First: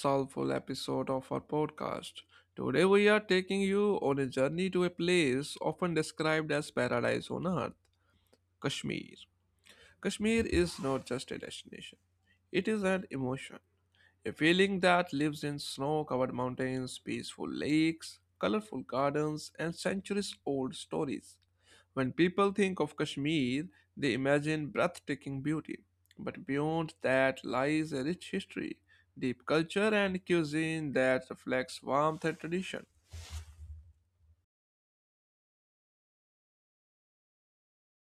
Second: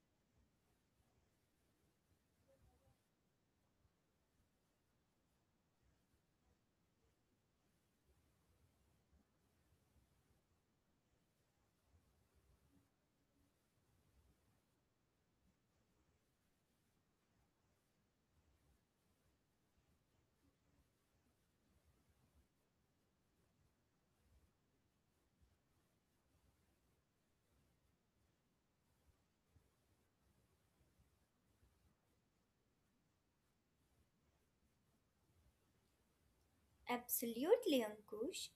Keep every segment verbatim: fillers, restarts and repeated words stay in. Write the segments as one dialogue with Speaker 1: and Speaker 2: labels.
Speaker 1: soulful episode of our podcast. Today we are taking you on a journey to a place often described as paradise on earth, Kashmir. Kashmir is not just a destination, it is an emotion. A feeling that lives in snow covered mountains, peaceful lakes, colorful gardens, and centuries old stories. When people think of Kashmir, they imagine breathtaking beauty. But beyond that lies a rich history, deep culture, and cuisine that reflects warmth and tradition.
Speaker 2: Absolutely, Ankush.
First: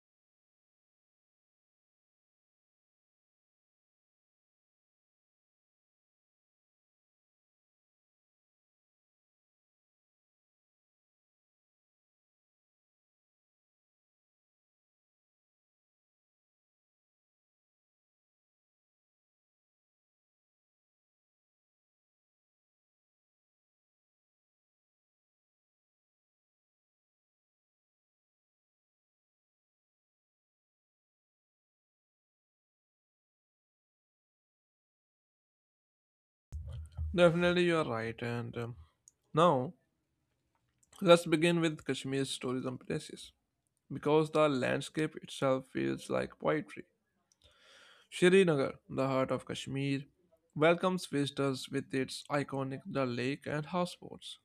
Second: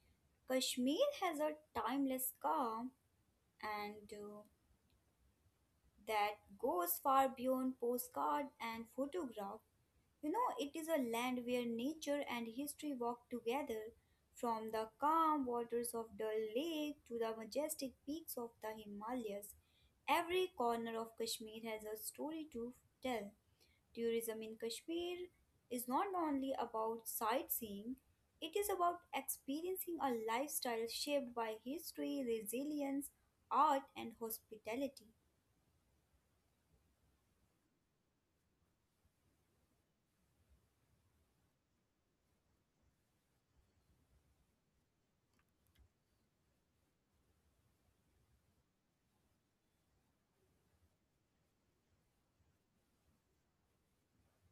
Speaker 2: Kashmir has a timeless calm, and uh, that goes far beyond postcard and photograph. You know, it is a land where nature and history walk together, from the calm waters of Dal Lake to the majestic peaks of the Himalayas. Every corner of Kashmir has a story to tell. Tourism in Kashmir is not only about sightseeing, it is about experiencing a lifestyle shaped by history, resilience, art, and hospitality.
Speaker 1: Definitely, you are right. And um, Now, let's begin with Kashmir's tourism places because the landscape itself feels like poetry. Srinagar, the heart of Kashmir, welcomes visitors with its iconic Dal Lake and houseboats.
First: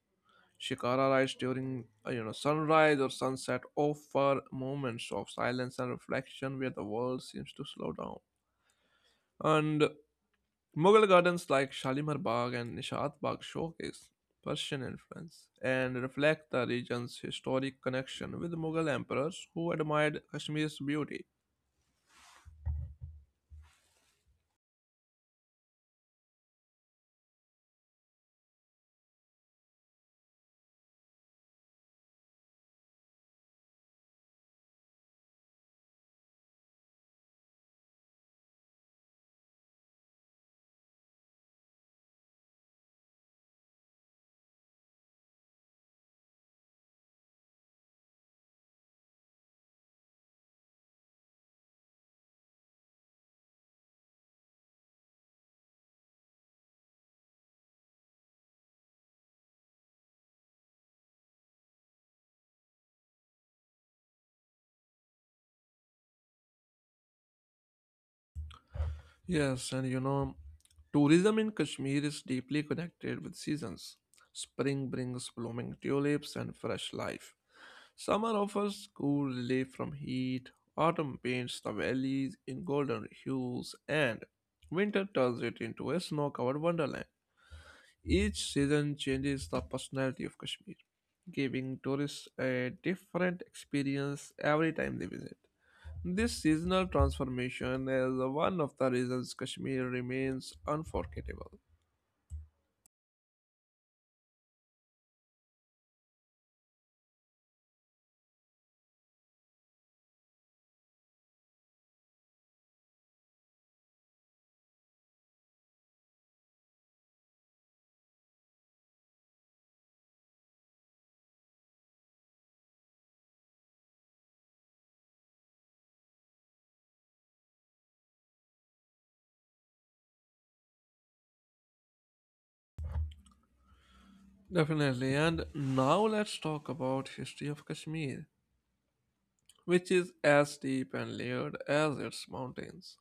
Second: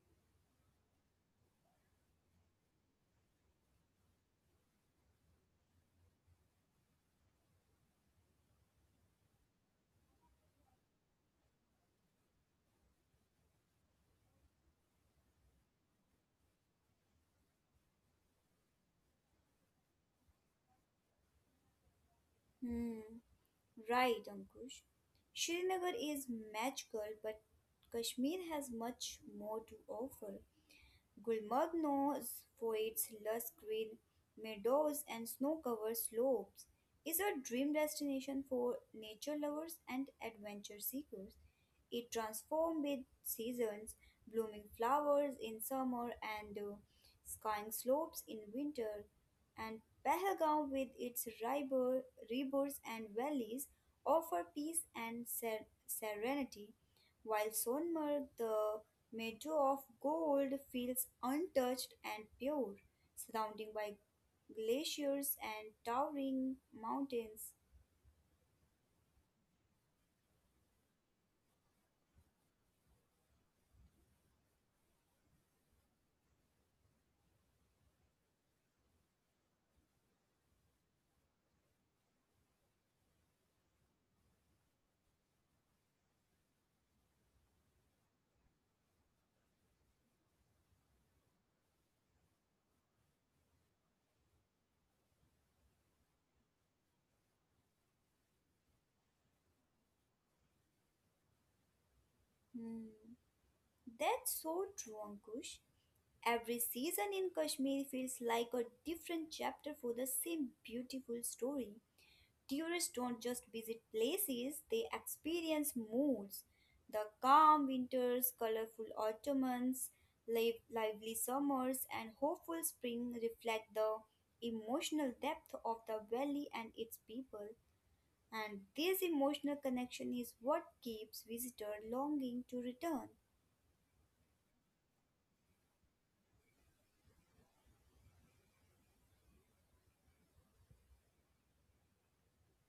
Speaker 1: Shikara rides during uh, you know sunrise or sunset offer moments of silence and reflection where the world seems to slow down. And Mughal gardens like Shalimar Bagh and Nishat Bagh showcase Persian influence and reflect the region's historic connection with Mughal emperors who admired Kashmir's beauty.
Speaker 2: Hmm, right, Ankush. Srinagar is magical, but Kashmir has much more to offer. Gulmoddeno's poets lush green meadows and snow-covered slopes is a dream destination for nature lovers and adventure seekers. It transforms with seasons, blooming flowers in summer and uh, skying slopes in winter, and Pahalgam with its river, rivers and valleys offer peace and ser- serenity, while Sonmarg, the meadow of gold feels untouched and pure, surrounded by glaciers and towering mountains.
Speaker 1: Yes, and you know tourism in Kashmir is deeply connected with seasons. Spring brings blooming tulips and fresh life. Summer offers cool relief from heat. Autumn paints the valleys in golden hues, and winter turns it into a snow covered wonderland. Each season changes the personality of Kashmir, giving tourists a different experience every time they visit. This seasonal transformation is one of the reasons Kashmir remains unforgettable.
Speaker 2: Hmm, that's so true, Ankush. Every season in Kashmir feels like a different chapter for the same beautiful story. Tourists don't just visit places, they experience moods. The calm winters, colorful autumns, live, lively summers, and hopeful spring reflect the emotional depth of the valley and its people. And this emotional connection is what keeps visitors longing to return.
Speaker 1: Definitely. And now let's talk about history of Kashmir, which is as deep and layered as its mountains.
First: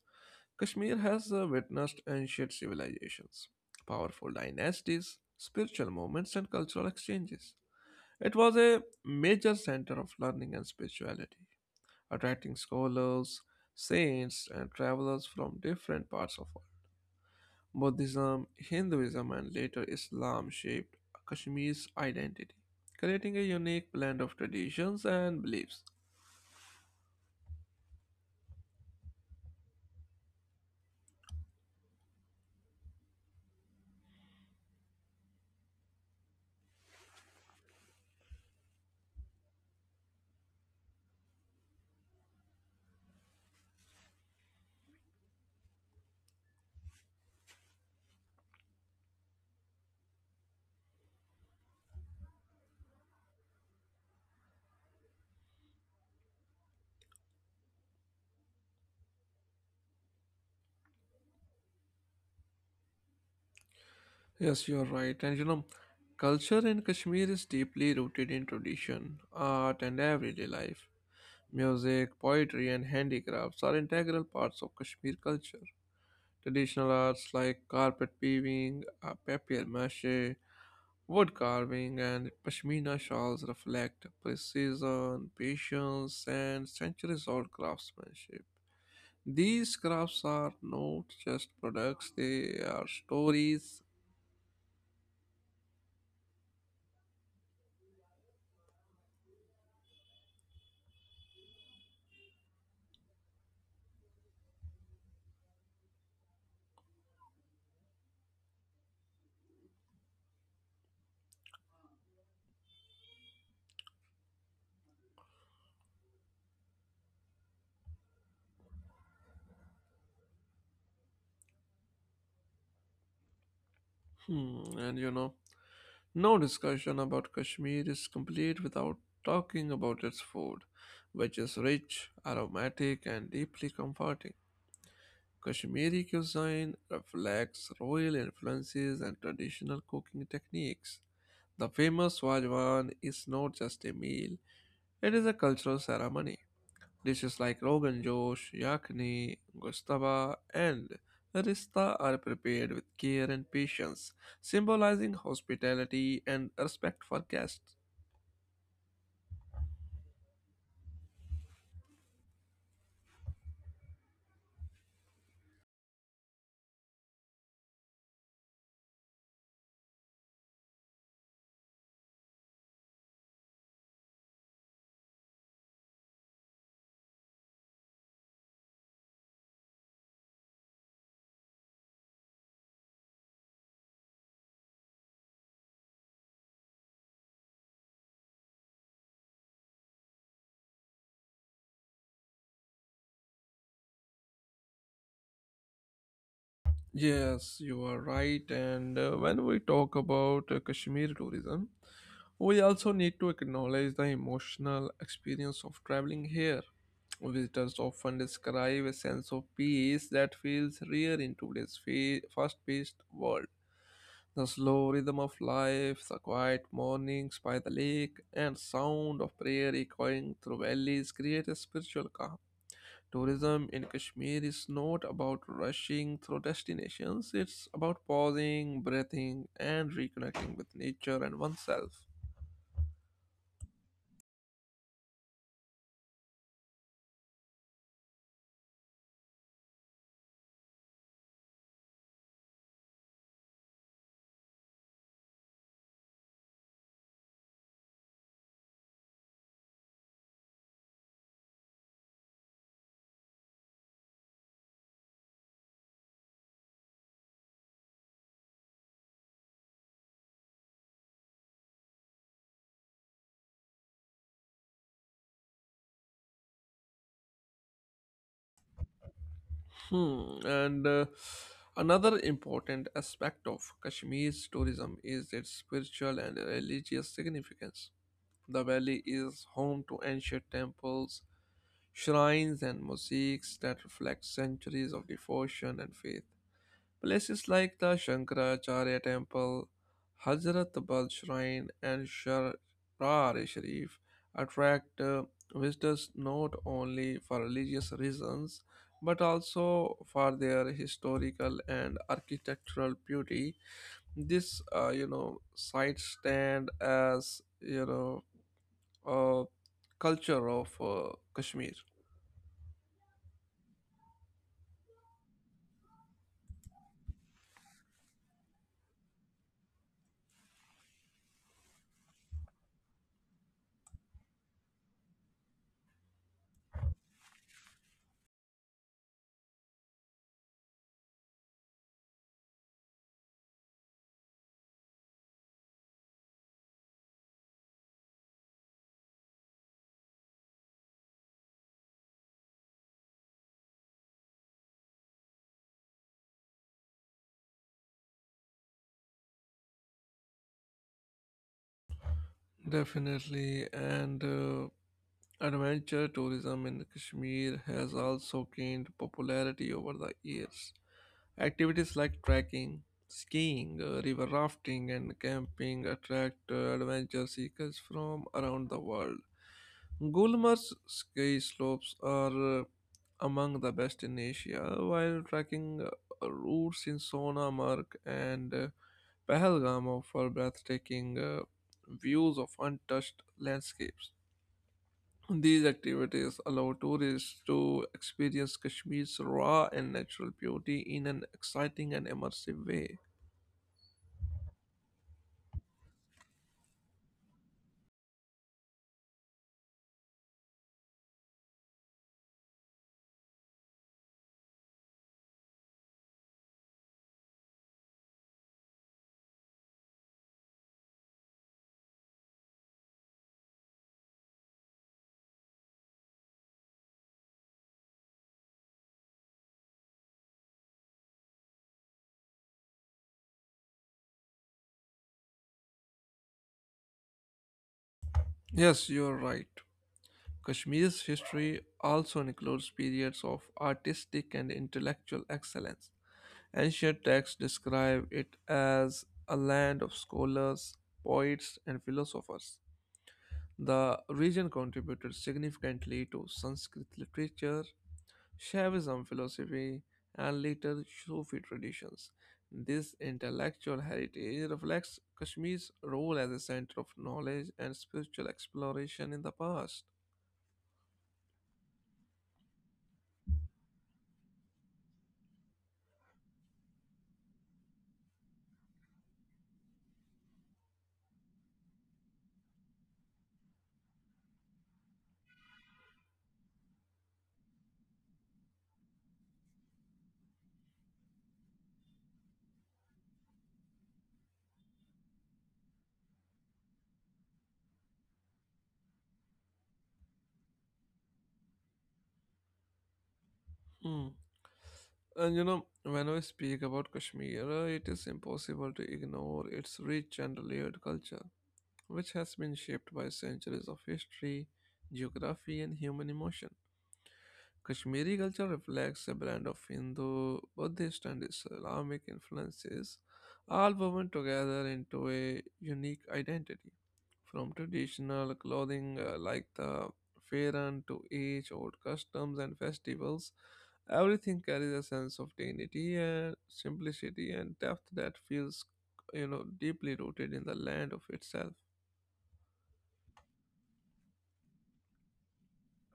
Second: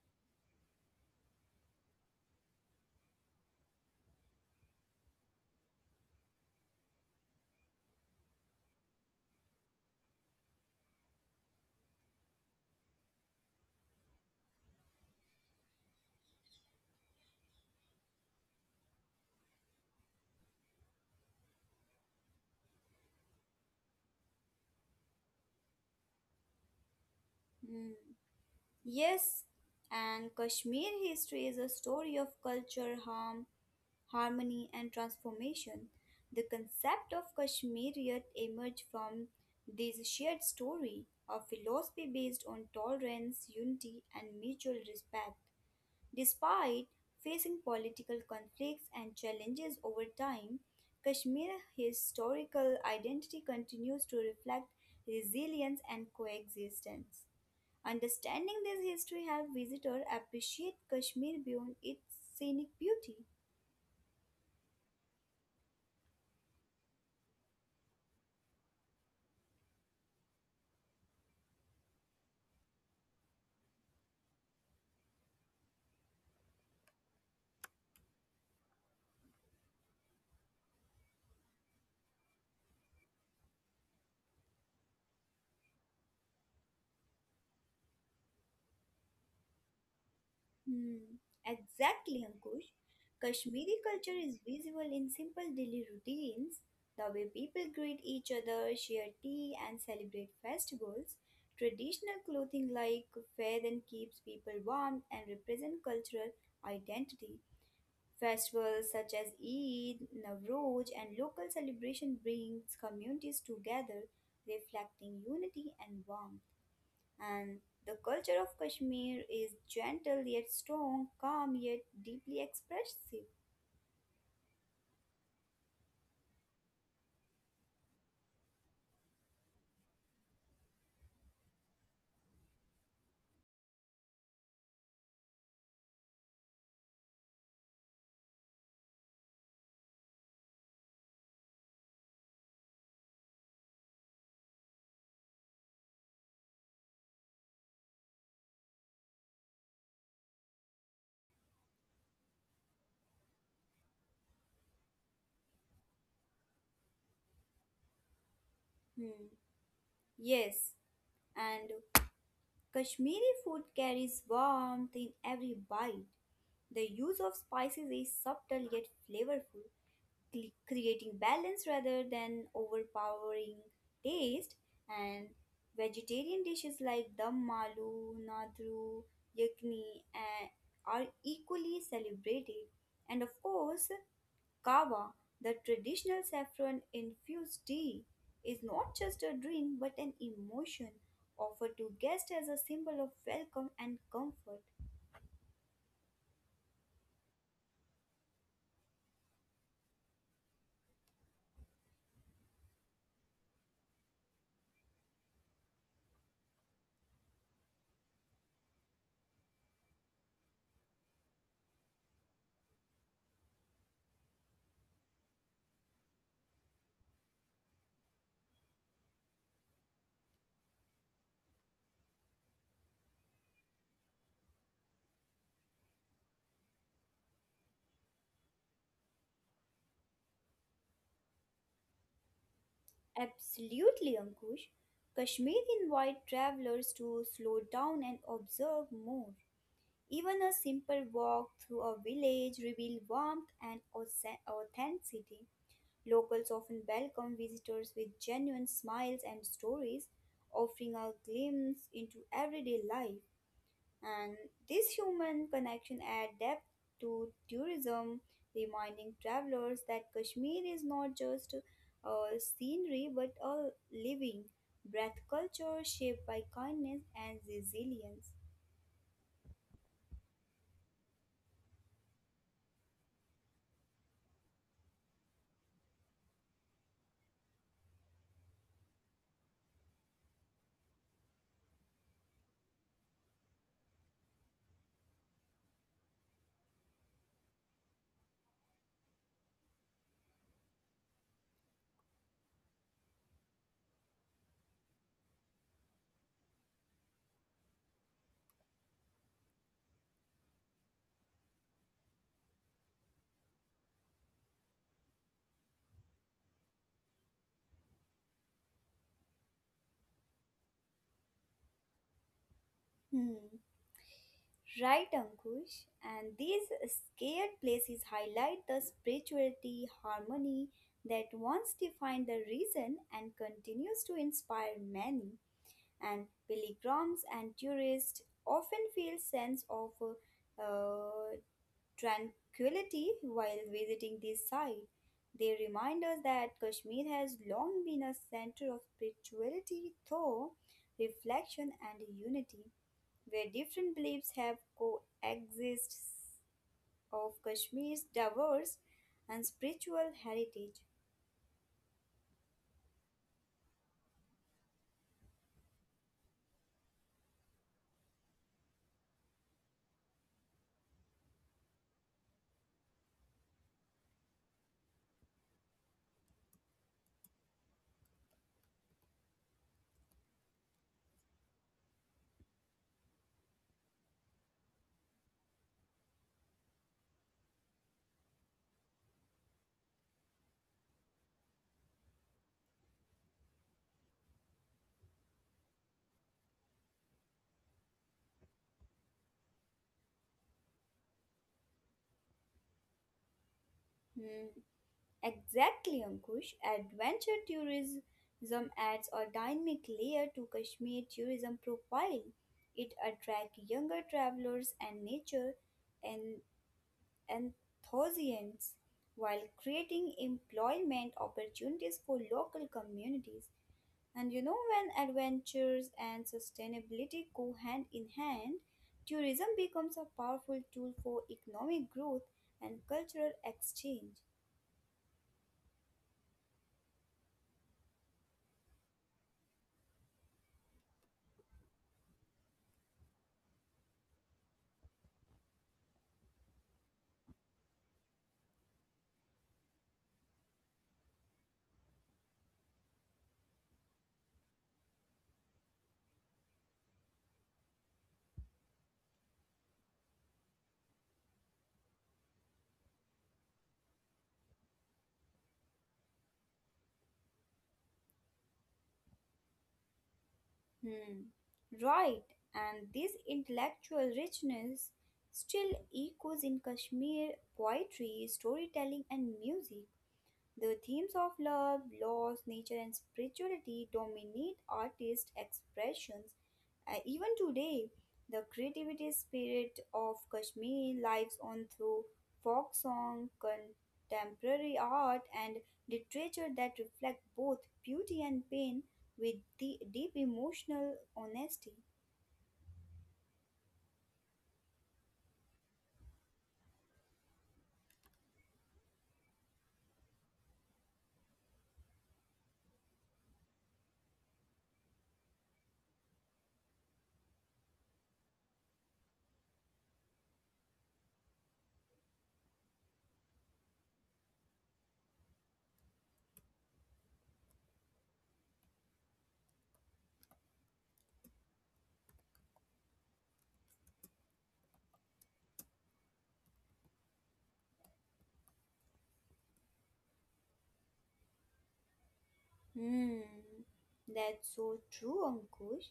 Speaker 1: Kashmir has uh, witnessed ancient civilizations, powerful dynasties, spiritual movements and cultural exchanges. It was a major center of learning and spirituality, attracting scholars, saints and travelers from different parts of the world. Buddhism, Hinduism, and later Islam shaped Kashmir's identity, creating a unique blend of traditions and beliefs.
Speaker 2: Hmm. Yes, and Kashmir history is a story of culture, harm, harmony, and transformation. The concept of Kashmiriyat emerged from this shared story, a philosophy based on tolerance, unity, and mutual respect. Despite facing political conflicts and challenges over time, Kashmir's historical identity continues to reflect resilience and coexistence. Understanding this history helps visitors appreciate Kashmir beyond its scenic beauty.
Speaker 1: Yes, you're right. And you know, culture in Kashmir is deeply rooted in tradition, art, and everyday life. Music, poetry, and handicrafts are integral parts of Kashmir culture. Traditional arts like carpet weaving, uh, papier-mâché, wood carving, and pashmina shawls reflect precision, patience, and centuries-old craftsmanship. These crafts are not
Speaker 2: Hmm,
Speaker 1: just products,
Speaker 2: exactly,
Speaker 1: they
Speaker 2: Ankush.
Speaker 1: are
Speaker 2: Kashmiri
Speaker 1: stories.
Speaker 2: culture is visible in simple daily routines, the way people greet each other, share tea, and celebrate festivals. Traditional clothing like then keeps people warm and represent cultural identity. Festivals such as Eid, Navroz, and local celebration brings communities together, reflecting unity and warmth. And the culture of Kashmir is gentle yet strong, calm yet deeply expressive.
Speaker 1: Hmm, and you know, no discussion about Kashmir is complete without talking about its food, which is rich, aromatic, and deeply comforting. Kashmiri cuisine reflects royal influences and traditional cooking techniques. The famous Wajwan is not just a meal, it is a cultural ceremony. Dishes like Rogan Josh, Yakni, Gustaba, and Rista are prepared with care and patience, symbolizing hospitality and respect for guests.
Speaker 2: Hmm. Yes, and Kashmiri food carries warmth in every bite. The use of spices is subtle yet flavorful, cre- creating balance rather than overpowering taste. And vegetarian dishes like dum malu, nadru, yakni eh, are equally celebrated. And of course, Kava, the traditional saffron infused tea, is not just a drink but an emotion offered to guests as a symbol of welcome and comfort.
Speaker 1: Yes, you are right. And uh, when we talk about uh, Kashmir tourism, we also need to acknowledge the emotional experience of traveling here. Visitors often describe a sense of peace that feels rare in today's fa- fast-paced world. The slow rhythm of life, the quiet mornings by the lake, and sound of prayer echoing through valleys create a spiritual calm. Tourism in Kashmir is not about rushing through destinations, it's about pausing, breathing, and reconnecting with nature and oneself.
Speaker 2: Absolutely, Ankush. Kashmir invite travelers to slow down and observe more. Even a simple walk through a village reveals warmth and auth- authenticity. Locals often welcome visitors with genuine smiles and stories, offering a glimpse into everyday life. And this human connection adds depth to tourism, reminding travelers that Kashmir is not just a scenery but a living, breath culture shaped by kindness and resilience.
Speaker 1: Hmm. And uh, another important aspect of Kashmir's tourism is its spiritual and religious significance. The valley is home to ancient temples, shrines, and mosques that reflect centuries of devotion and faith. Places like the Shankaracharya Temple, Hazrat Bal Shrine, and Sharar Sharif attract uh, visitors not only for religious reasons but also for their historical and architectural beauty. This, uh, you know, sites stand as you know a culture of uh, Kashmir.
Speaker 2: Hmm. Right, Ankush. And these scared places highlight the spirituality, harmony that once defined the region and continues to inspire many. And pilgrims and tourists often feel sense of uh, tranquility while visiting this site. They remind us that Kashmir has long been a center of spirituality, thought, reflection, and unity, where different beliefs have coexist of Kashmir's diverse and spiritual heritage.
Speaker 1: Definitely, and. Uh, adventure tourism in Kashmir has also gained popularity over the years. Activities like trekking, skiing, uh, river rafting, and camping attract uh, adventure seekers from around the world. Gulmarg's ski slopes are uh, among the best in Asia, while trekking uh, routes in Sonamarg and uh, Pahalgam offer breathtaking uh, views of untouched landscapes. These activities allow tourists to experience Kashmir's raw and natural beauty in an exciting and immersive way.
Speaker 2: Hmm, exactly, Ankush. Adventure tourism adds a dynamic layer to Kashmir tourism profile. It attracts younger travelers and nature and enthusiasts while creating employment opportunities for local communities. And you know, when adventures and sustainability go hand in hand, tourism becomes a powerful tool for economic growth and cultural exchange.
Speaker 1: Yes, you're right. Kashmir's history also includes periods of artistic and intellectual excellence. Ancient texts describe it as a land of scholars, poets, and philosophers. The region contributed significantly to Sanskrit literature, Shaivism philosophy, and later Sufi traditions. This intellectual heritage reflects Kashmir's role as a center of knowledge and spiritual exploration in the past.
Speaker 2: Hmm, right, and this intellectual richness still echoes in Kashmir poetry, storytelling, and music. The themes of love, loss, nature, and spirituality dominate artists' expressions, uh, even today, the creativity spirit of Kashmir lives on through folk song, contemporary art, and literature that reflect both beauty and pain with the deep emotional honesty.
Speaker 1: Hmm. And you know, when we speak about Kashmir, uh, it is impossible to ignore its rich and layered culture, which has been shaped by centuries of history, geography, and human emotion. Kashmiri culture reflects a blend of Hindu, Buddhist, and Islamic influences, all woven together into a unique identity. From traditional clothing uh, like the Fairan to age old customs and festivals, everything carries a sense of dignity and simplicity and depth that feels you know deeply rooted in the land of itself.
Speaker 2: Hmm, that's so true, Ankush.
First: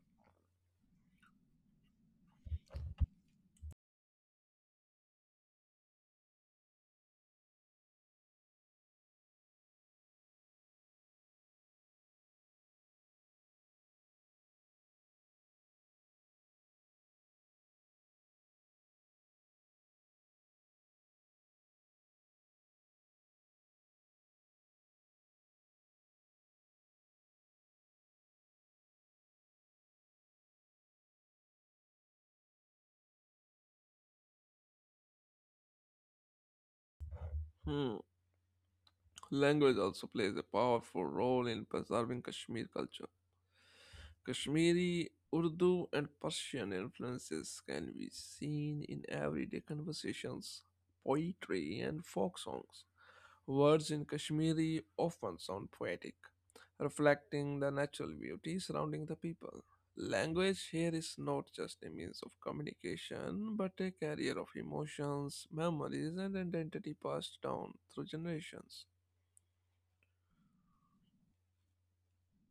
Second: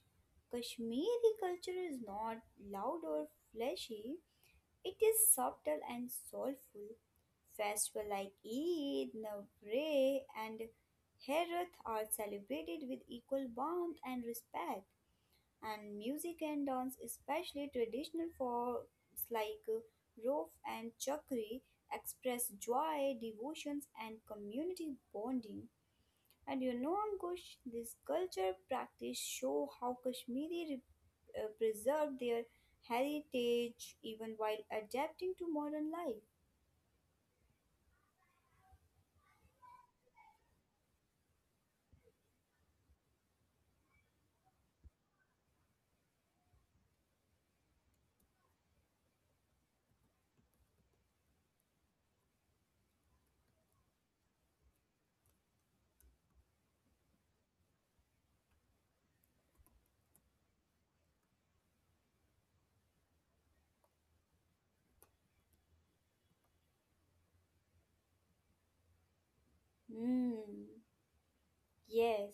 Speaker 2: Kashmiri culture is not loud or flashy, it is subtle and soulful. Festivals like Eid, Navratri, and Herath are celebrated with equal warmth and respect. And music and dance, especially traditional forms like uh, Rof and Chakri, express joy, devotions, and community bonding. And you know, Ankush, this culture practice show how Kashmiri uh, preserved their heritage even while adapting to modern life.
Speaker 1: Hmm. Language also plays a powerful role in preserving Kashmir culture. Kashmiri, Urdu, and Persian influences can be seen in everyday conversations, poetry, and folk songs. Words in Kashmiri often sound poetic, reflecting the natural beauty surrounding the people. Language here is not just a means of communication, but a carrier of emotions, memories, and identity passed down through generations.
Speaker 2: Hmm, yes.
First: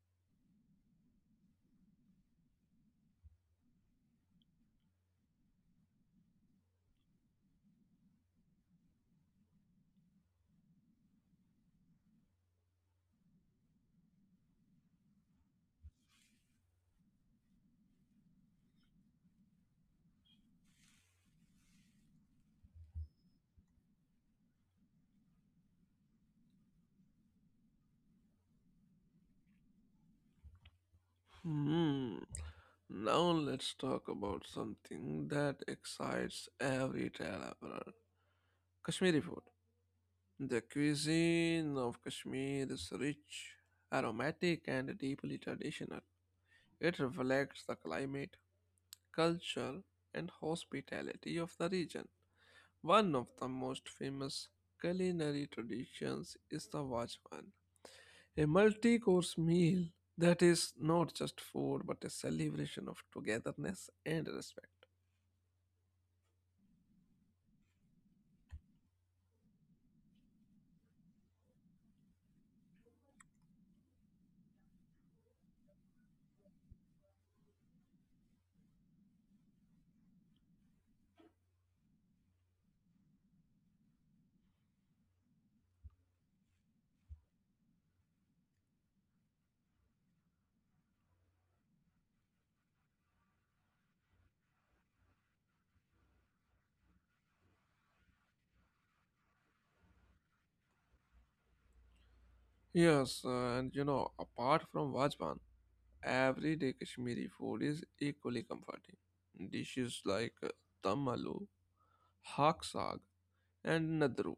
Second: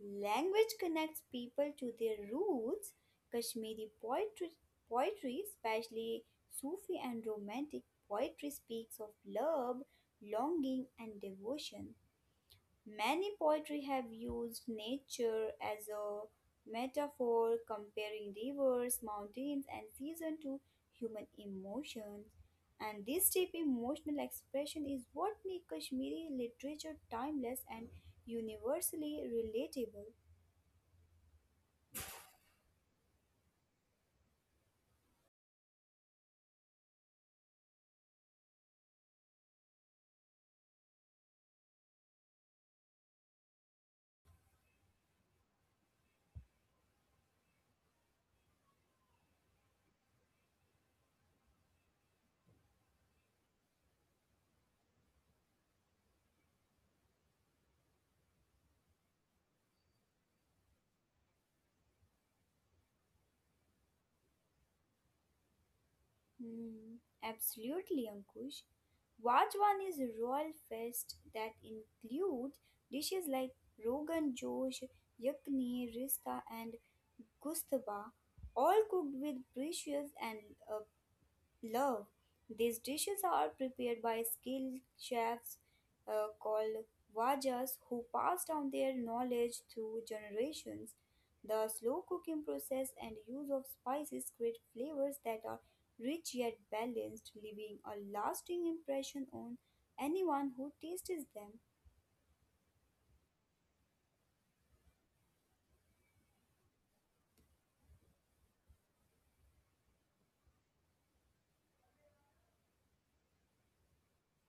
Speaker 2: Language connects people to their roots. Kashmiri poetry, poetry, especially Sufi and Romantic poetry, speaks of love, longing, and devotion. Many poetry have used nature as a metaphor, comparing rivers, mountains, and seasons to human emotions. And this deep emotional expression is what makes Kashmiri literature timeless and universally relatable.
Speaker 1: Hmm. Now let's talk about something that excites every traveler. Kashmiri food. The cuisine of Kashmir is rich, aromatic, and deeply traditional. It reflects the climate, culture, and hospitality of the region. One of the most famous culinary traditions is the Wajwan, a multi course meal that is not just food but a celebration of togetherness and respect.
Speaker 2: Hmm, absolutely, Ankush. Wajwan is a royal feast that includes dishes like rogan josh, yakni, rista, and gustaba, all cooked with precious and uh, love. These dishes are prepared by skilled chefs uh, called wajas who pass down their knowledge through generations. The slow cooking process and use of spices create flavors that are rich yet balanced, leaving a lasting impression on anyone who tastes them.
Speaker 1: Yes, uh, and you know, apart from Vajban, everyday Kashmiri food is equally comforting. Dishes like uh, dum aloo, hak saag, and nadru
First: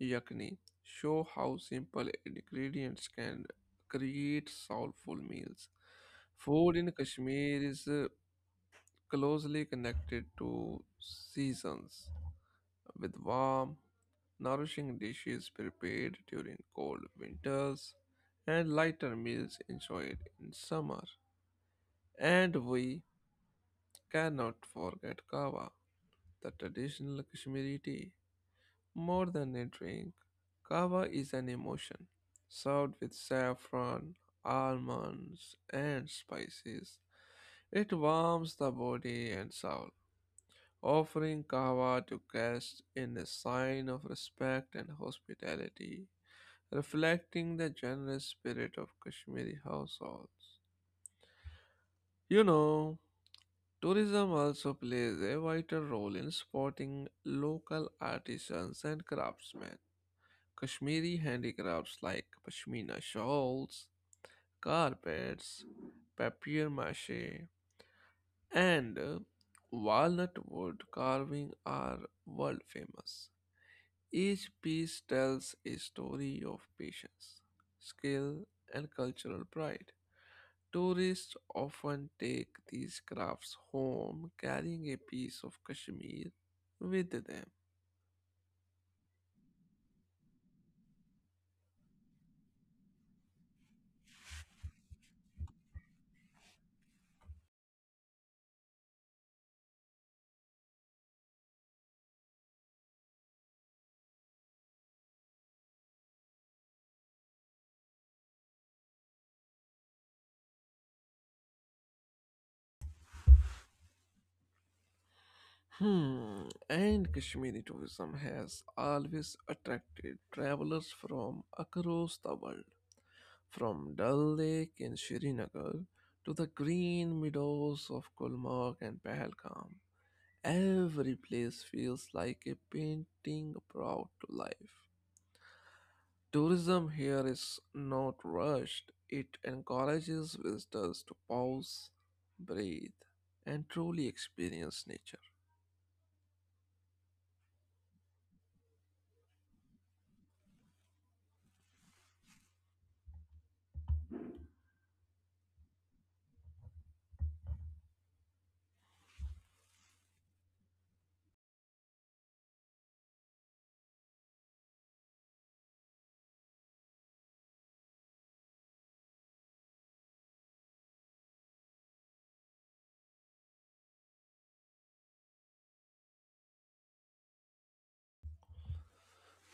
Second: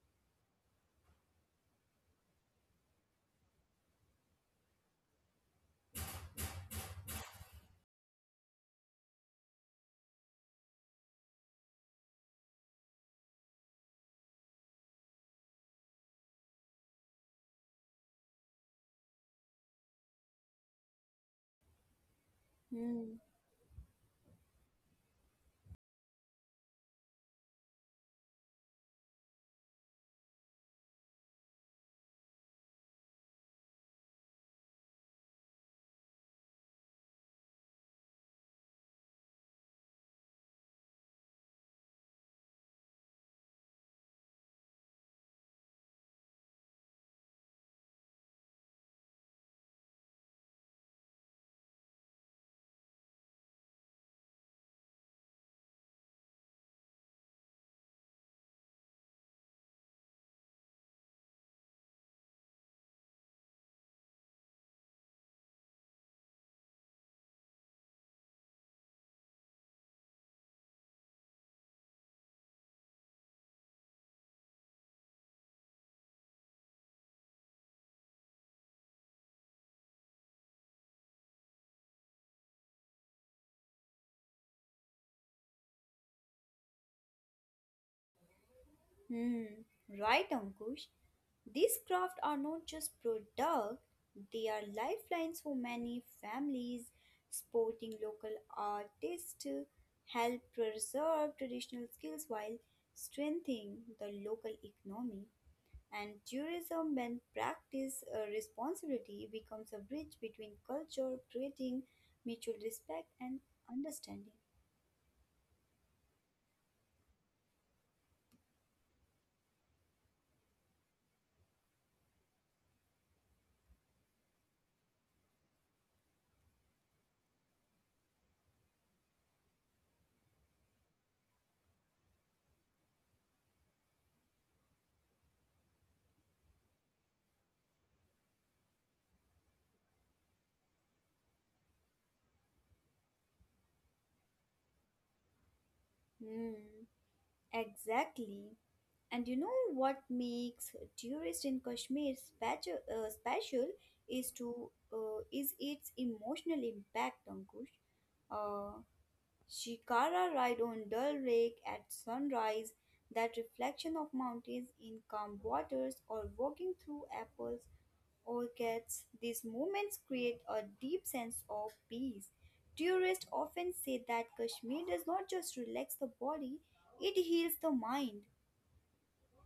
Speaker 1: yakni show how simple ingredients can create soulful meals. Food in Kashmir is uh, closely connected to seasons with warm, nourishing dishes prepared during cold winters and lighter meals enjoyed in summer. And we
Speaker 2: Hmm.
Speaker 1: cannot forget kava, the traditional Kashmiri tea. More than a drink, kava is an emotion served with saffron, almonds, and spices. It warms the body and soul. Offering kava to guests in a sign of respect and hospitality reflecting the generous spirit of Kashmiri households. You know, tourism also plays a vital role in supporting local artisans and craftsmen. Kashmiri handicrafts like pashmina shawls, carpets, papier-mâché, and uh, walnut wood carving are world famous. Each piece tells a story of patience, skill, and cultural pride. Tourists often take these crafts home, carrying a piece of Kashmir with them.
Speaker 2: Hmm, right, Ankush. These crafts are not just products; they are lifelines for many families. Supporting local artists help preserve traditional skills while strengthening the local economy. And tourism, when practiced uh, responsibility, becomes a bridge between culture, creating mutual respect and understanding.
Speaker 1: Hmm, and Kashmiri tourism has always attracted travelers from across the world, from Dal Lake in Srinagar to the green meadows of Gulmarg and Pahalgam. Every place feels like a painting brought to life. Tourism here is not rushed. It encourages visitors to pause, breathe, and truly experience nature.
Speaker 2: Hmm, exactly. And you know what makes tourist in Kashmir special, uh, special is to uh, is its emotional impact, Ankush. Uh, Shikara ride on Dal Lake at sunrise, that reflection of mountains in calm waters, or walking through apples orchards, these moments create a deep sense of peace. Tourists often say that Kashmir does not just relax the body; it heals the mind.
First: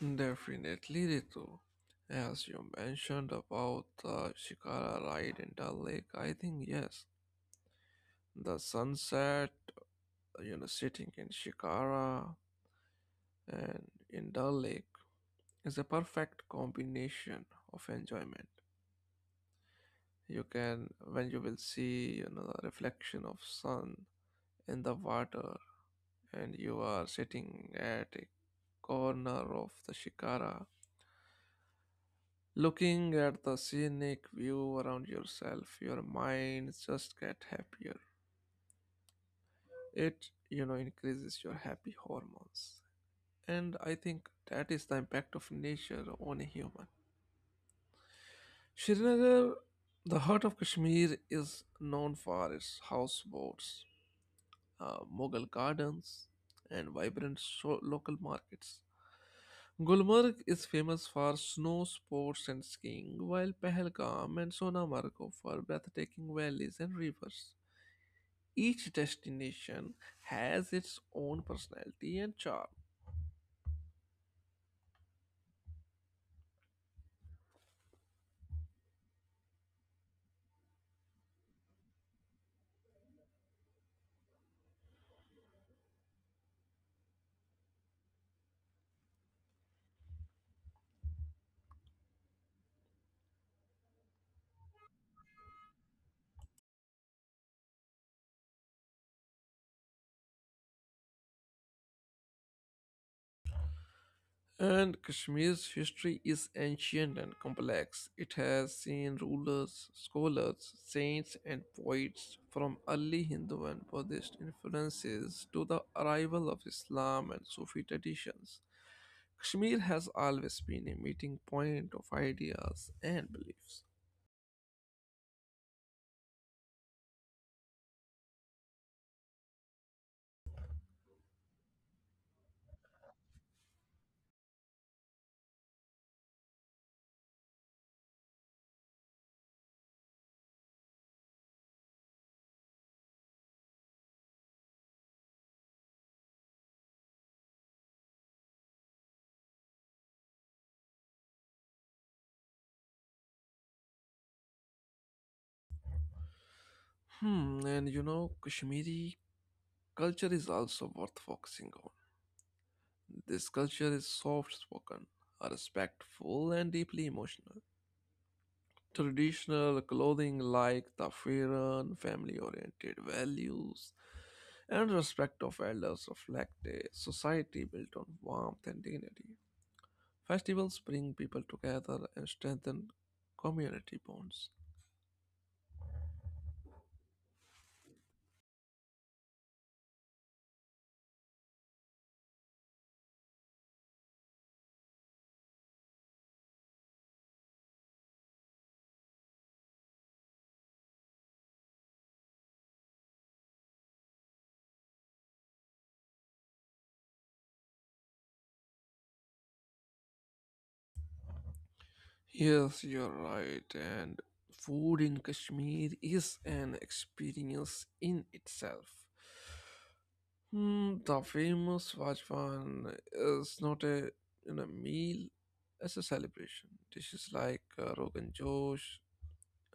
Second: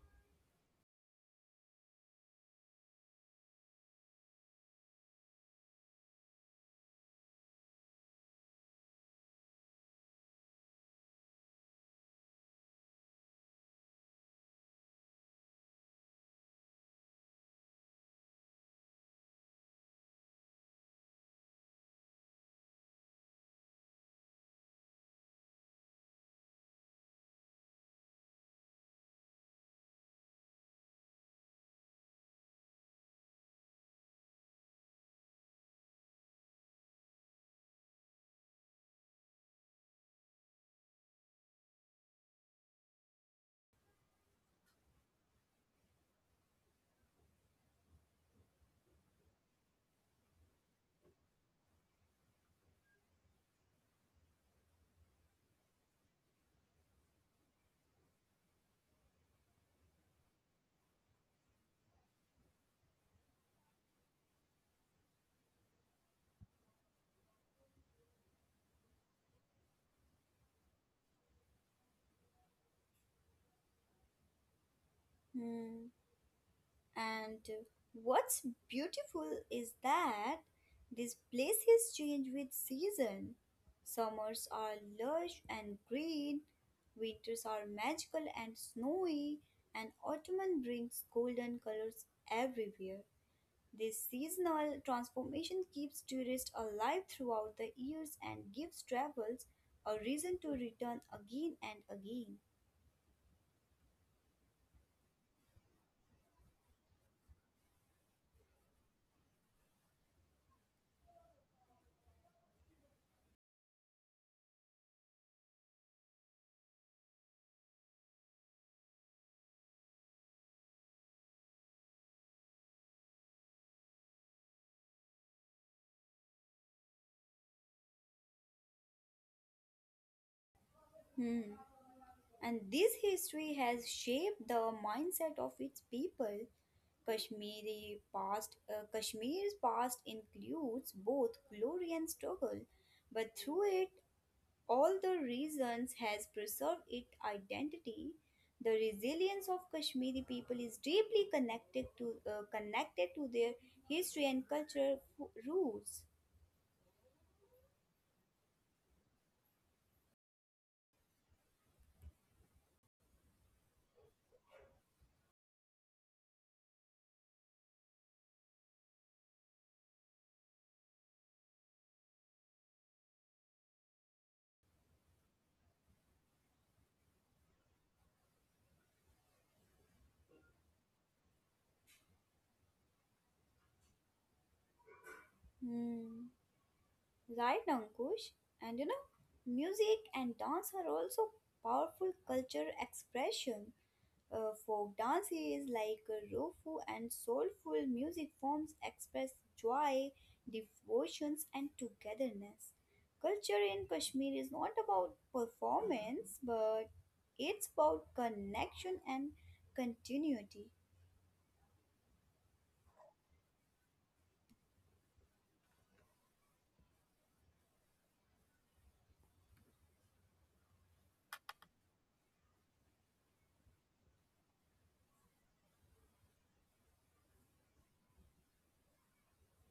Speaker 1: Definitely, Ritu. As you mentioned about the Shikara ride in Dal Lake, I think yes. The sunset, you know, sitting in Shikara and in Dal Lake is a perfect combination of enjoyment. You can, when you will see, you know, the reflection of sun in the water and you are sitting at a corner of the shikara looking at the scenic view around yourself, your mind just gets happier. It you know increases your happy hormones, and I think that is the impact of nature on a human. Srinagar, the heart of Kashmir, is known for its houseboats, uh, Mughal gardens, and vibrant so- local markets. Gulmarg is famous for snow sports and skiing, while Pahalgam and Sonamarg offer breathtaking valleys and rivers. Each destination has its own personality and charm.
Speaker 2: Hmm. And uh, what's beautiful is that these places change with season. Summers are lush and green, winters are magical and snowy, and autumn brings golden colors everywhere. This seasonal transformation keeps tourists alive throughout the years and gives travels a reason to return again and again.
Speaker 1: And Kashmir's history is ancient and complex. It has seen rulers, scholars, saints, and poets from early Hindu and Buddhist influences to the arrival of Islam and Sufi traditions. Kashmir has always been a meeting point of ideas and beliefs.
Speaker 2: Hmm. And this history has shaped the mindset of its people. Kashmiri past, uh, Kashmir's past includes both glory and struggle, but through it, all the reasons has preserved its identity. The resilience of Kashmiri people is deeply connected to uh, connected to their history and cultural roots.
Speaker 1: Hmm, and you know, Kashmiri culture is also worth focusing on. This culture is soft spoken, respectful, and deeply emotional. Traditional clothing like tafiran, family oriented values, and respect of elders reflect a society built on warmth and dignity. Festivals bring people together and strengthen community bonds.
Speaker 2: Hmm. Right, Ankush. And you know, music and dance are also powerful culture expression. Uh, folk dances like uh, Rufu and soulful music forms express joy, devotions, and togetherness. Culture in Kashmir is not about performance, but it's about connection and continuity.
Speaker 1: Yes, you're right. And food in Kashmir is an experience in itself. Hmm, the famous Vajwan is not a you know, meal, it's a celebration. Dishes like uh, Rogan Josh,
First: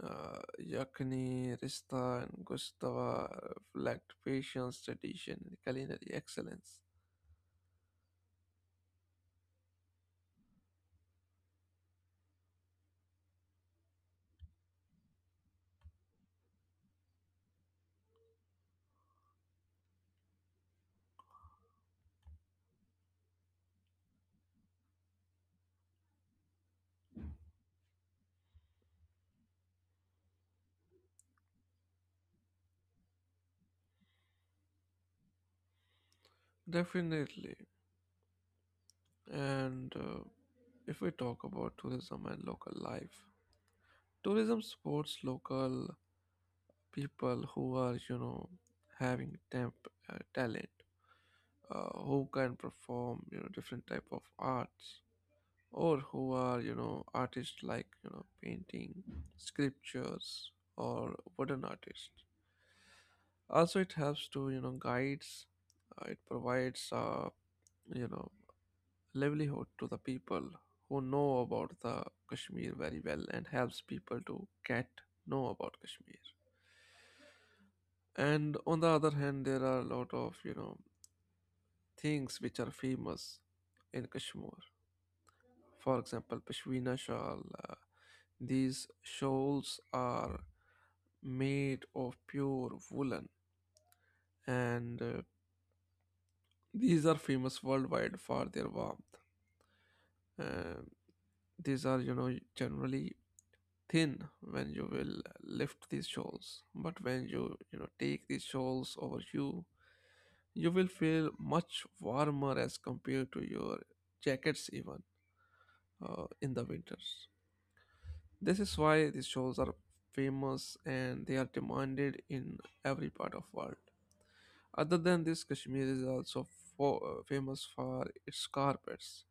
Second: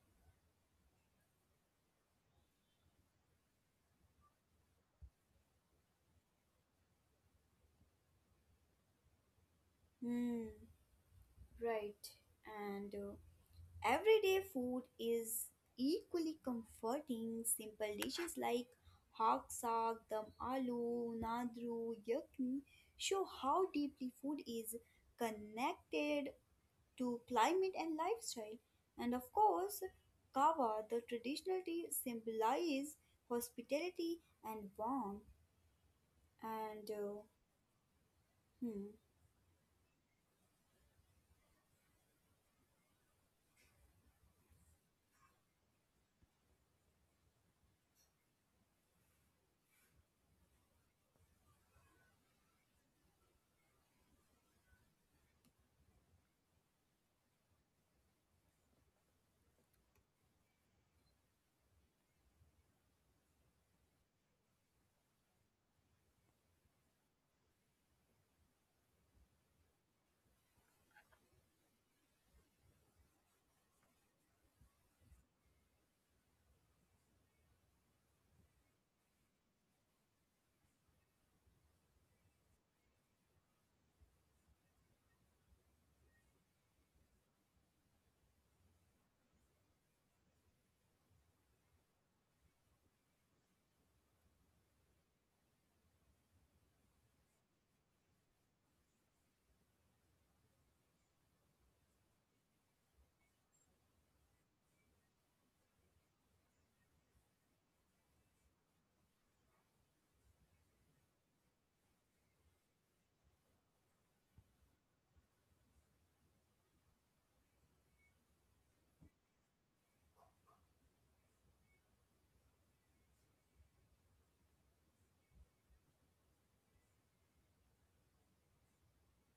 Speaker 1: uh, Yakni, Rista, and Gustava reflect patience, tradition, and culinary excellence.
Speaker 2: Hmm, right. And uh, Everyday food is equally comforting. Simple dishes like hog saag, dum aloo, nadru, yakni show how deeply food is connected to climate and lifestyle. And of course, kava, the traditional tea, symbolizes hospitality and warmth. And uh,
Speaker 1: Definitely.
Speaker 2: hmm,
Speaker 1: And uh, If we talk about tourism and local life, tourism supports local people who are you know having temp uh, talent, uh, who can perform you know different type of arts, or who are you know artists, like you know painting, sculptures, or wooden artists. Also it helps to, you know guides, uh, it provides, uh, you know livelihood to the people who know about the Kashmir very well and helps people to get know about Kashmir. And on the other hand, there are a lot of you know things which are famous in Kashmir, for example pashmina shawl. uh, these shawls are made of pure woolen, and uh, these are famous worldwide for their warmth. Uh, these are you know generally thin when you will lift these shawls, but when you you know take these shawls over you, you will feel much warmer as compared to your jackets, even uh, in the winters. This is why these shows are famous and they are demanded in every part of world. Other than this, Kashmir is also fo- uh, famous for its carpets.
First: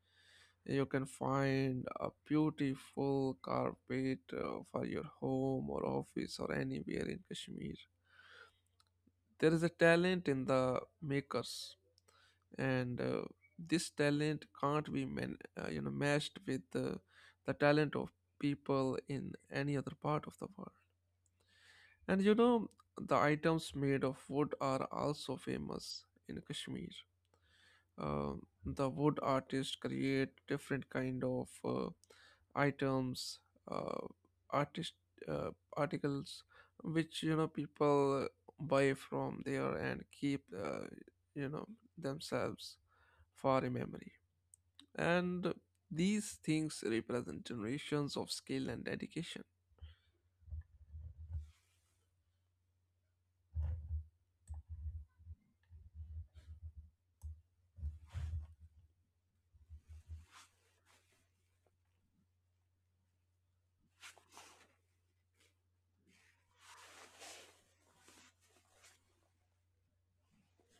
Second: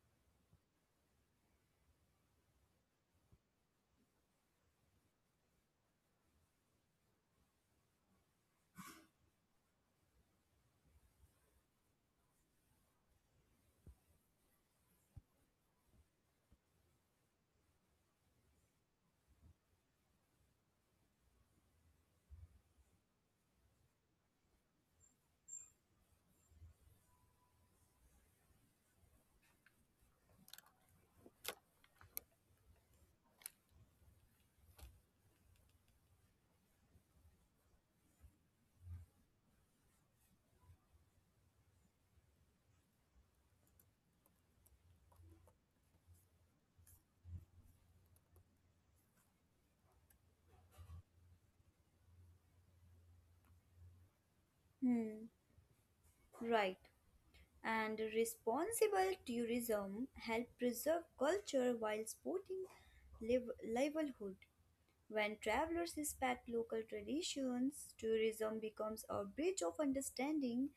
Speaker 1: You can find a beautiful carpet uh, for your home or office or anywhere in Kashmir. There is a talent in the makers, and uh, this talent can't be man- uh, you know matched with the, the talent of people in any other part of the world. And you know the items made of wood are also famous in Kashmir. Um the wood artists create different kind of uh, items, uh, artist uh, articles which you know people buy from there and keep, uh, you know themselves, for a memory, and these things represent generations of skill and dedication.
Speaker 2: Hmm, right. And responsible tourism help preserve culture while supporting liv- livelihood when travelers respect local traditions, tourism becomes a bridge of understanding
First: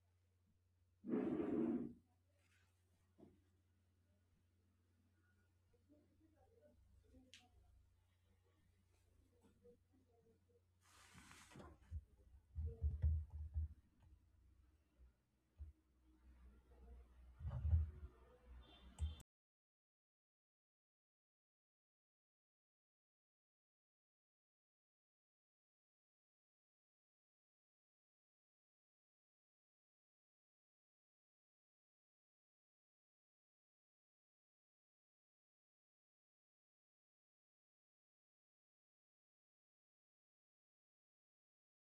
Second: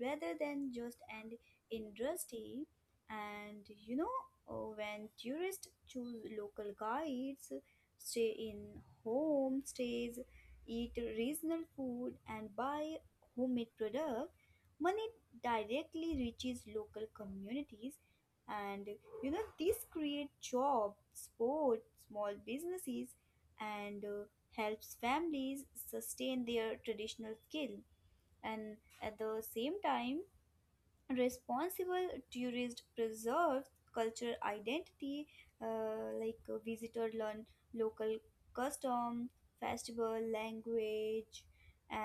Speaker 2: rather than just an industry. And you know, uh, when tourists choose local guides, stay in homestays, eat regional food, and buy homemade products, money directly reaches local communities, and you know this create jobs sports small businesses, and uh, helps families sustain their traditional skill, and at the same time responsible tourist preserves cultural identity, uh, like uh, visitor learn local custom festival language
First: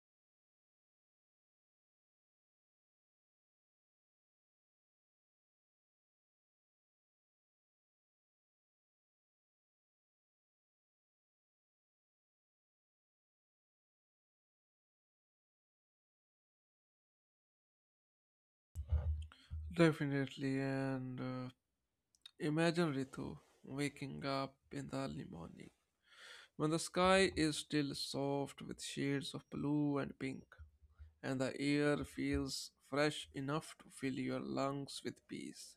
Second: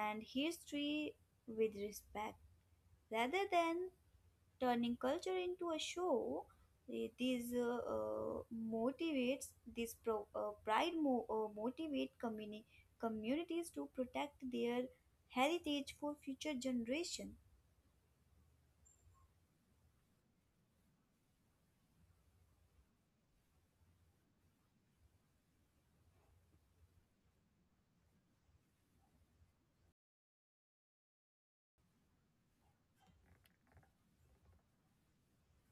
Speaker 2: and history with respect rather than turning culture into a show. Eh, These uh, uh, motivates this pro, uh, pride mo- uh, motivate communi- communities to protect their heritage for future generation.
Speaker 1: Definitely, and uh, Imagine Ritu waking up in the early morning when the sky is still soft with shades of blue and pink, and the air feels fresh enough to fill your lungs with peace.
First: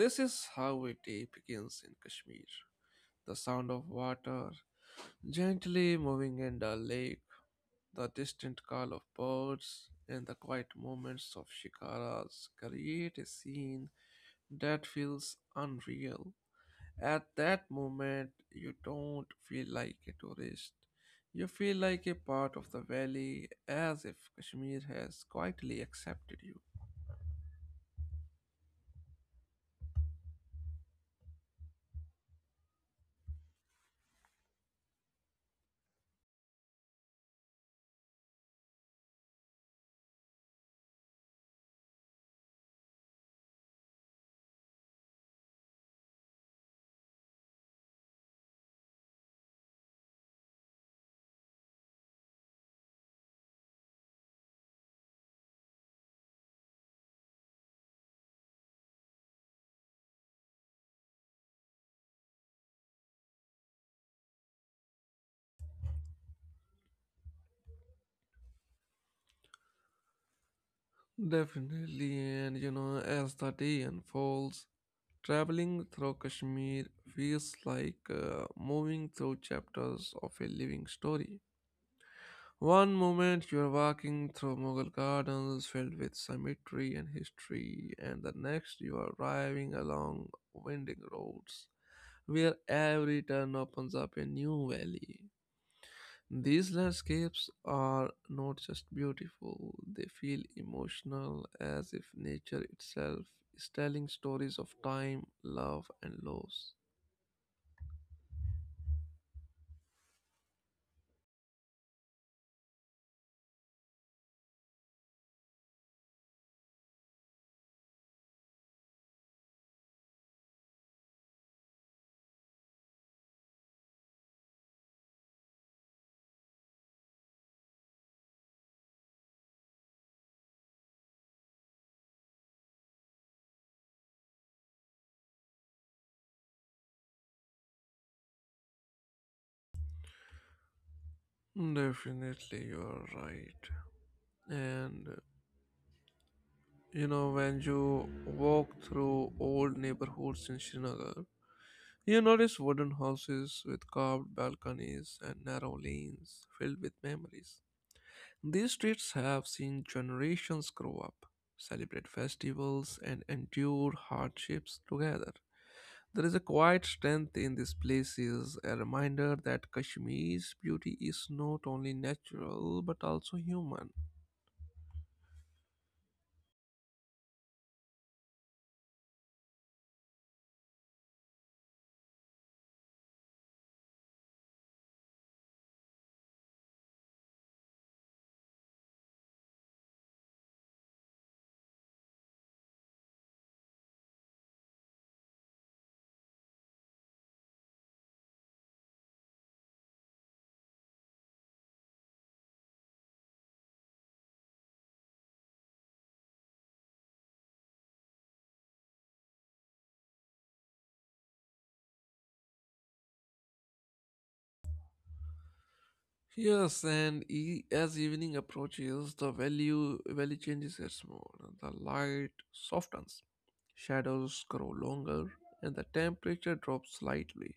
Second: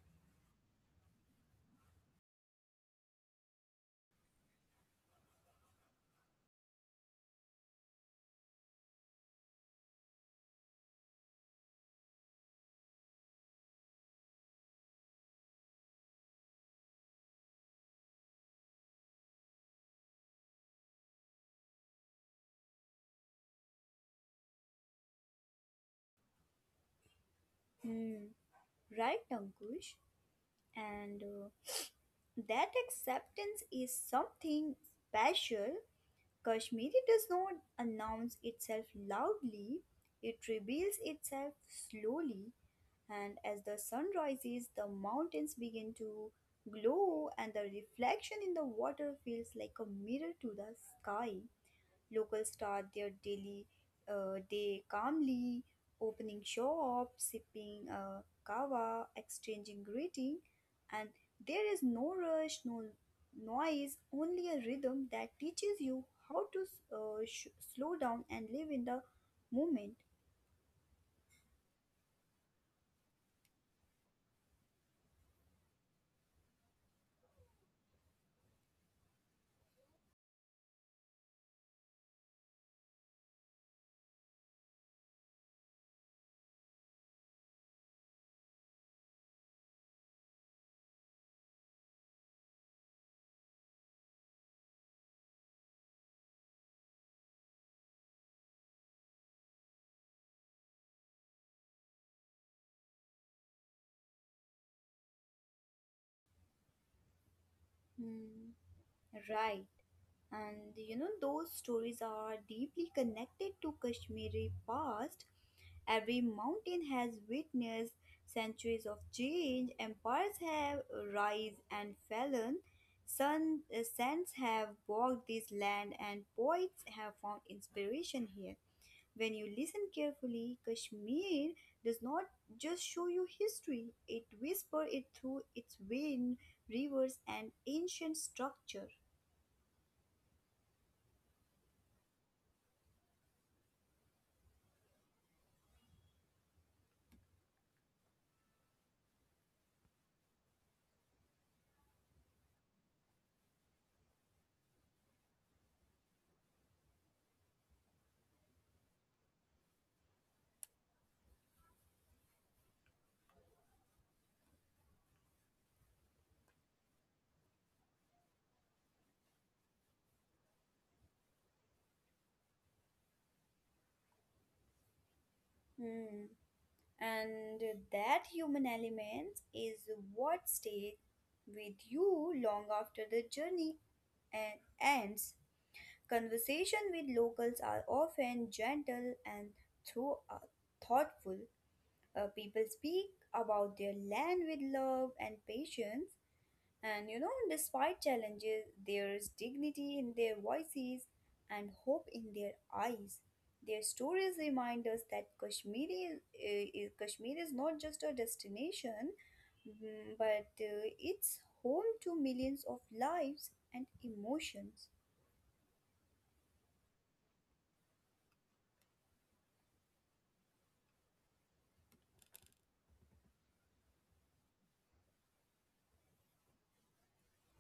Speaker 1: This is how a day begins in Kashmir. The sound of water gently moving in the lake, the distant call of birds, and the quiet moments of shikaras create a scene that feels unreal. At that moment, you don't feel like a tourist. You feel like a part of the valley, as if Kashmir has quietly accepted you.
Speaker 2: Hmm, right, Ankush. And uh, that acceptance is something special. Kashmiri does not announce itself loudly, it reveals itself slowly, and as the sun rises, the mountains begin to glow, and the reflection in the water feels like a mirror to the sky. Locals start their daily uh, day calmly, opening shop, sipping uh, kava, exchanging greeting, and there is no rush, no noise, only a rhythm that teaches you how to uh, sh- slow down and live in the moment.
Speaker 1: Definitely, and you know, as the day unfolds, traveling through Kashmir feels like uh, moving through chapters of a living story. One moment you're walking through Mughal gardens filled with symmetry and history, and the next you are driving along winding roads where every turn opens up a new valley. These landscapes are not just beautiful, they feel emotional, as if nature itself is telling stories of time, love, and loss.
Speaker 2: Hmm, right. And you know, those stories are deeply connected to Kashmiri past. Every mountain has witnessed centuries of change. Empires have rise and fallen. Sun, uh, suns have walked this land, and poets have found inspiration here. When you listen carefully, Kashmir does not just show you history, it whispers it through its wind, rivers, and ancient structure.
Speaker 1: Definitely, you are right. And uh, You know, when you walk through old neighborhoods in Srinagar, you notice wooden houses with carved balconies and narrow lanes filled with memories. These streets have seen generations grow up, celebrate festivals, and endure hardships together. There is a quiet strength in these places, a reminder that Kashmir's beauty is not only natural but also human.
Speaker 2: Hmm. And that human element is what stays with you long after the journey and ends. Conversation with locals are often gentle and through, uh, thoughtful. Uh, people speak about their land with love and patience, and you know, despite challenges, there's dignity in their voices and hope in their eyes. Their stories remind us that Kashmir is, uh, is- Kashmir is not just a destination, mm, but uh, it's home to millions of lives and emotions.
Speaker 1: Yes, and e- as evening approaches, the value valley changes its mode. The light softens, shadows grow longer, and the temperature drops slightly.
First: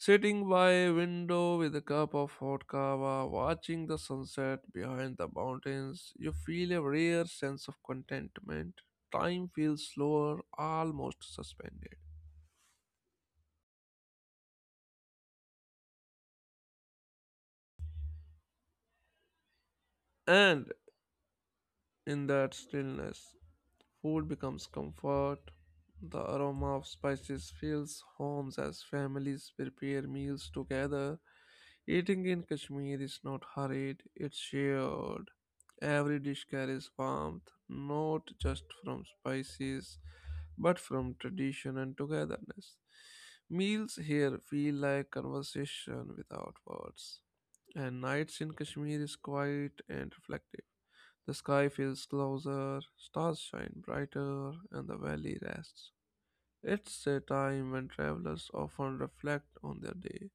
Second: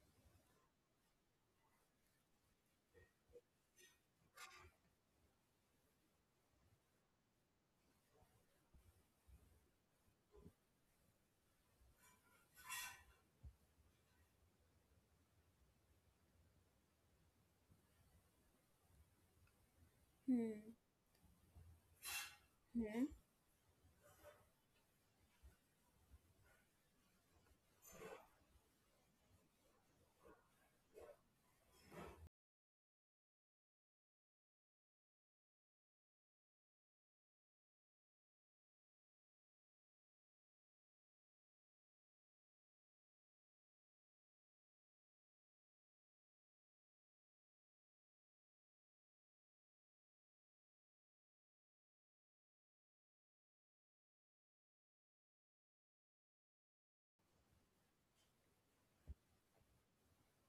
Speaker 1: Sitting by a window with a cup of hot kava, watching the sunset behind the mountains, you feel a rare sense of contentment. Time feels slower, almost suspended.
Speaker 2: Hmm,
Speaker 1: And in that
Speaker 2: hmm,
Speaker 1: stillness, food becomes comfort. The aroma of spices fills homes as families prepare meals together. Eating in Kashmir is not hurried, it's shared. Every dish carries warmth, not just from spices, but from tradition and togetherness. Meals here feel like conversation without words, and nights in Kashmir is quiet and reflective. The sky feels closer, stars shine brighter, and the valley rests. It's a time when travelers often reflect on their day,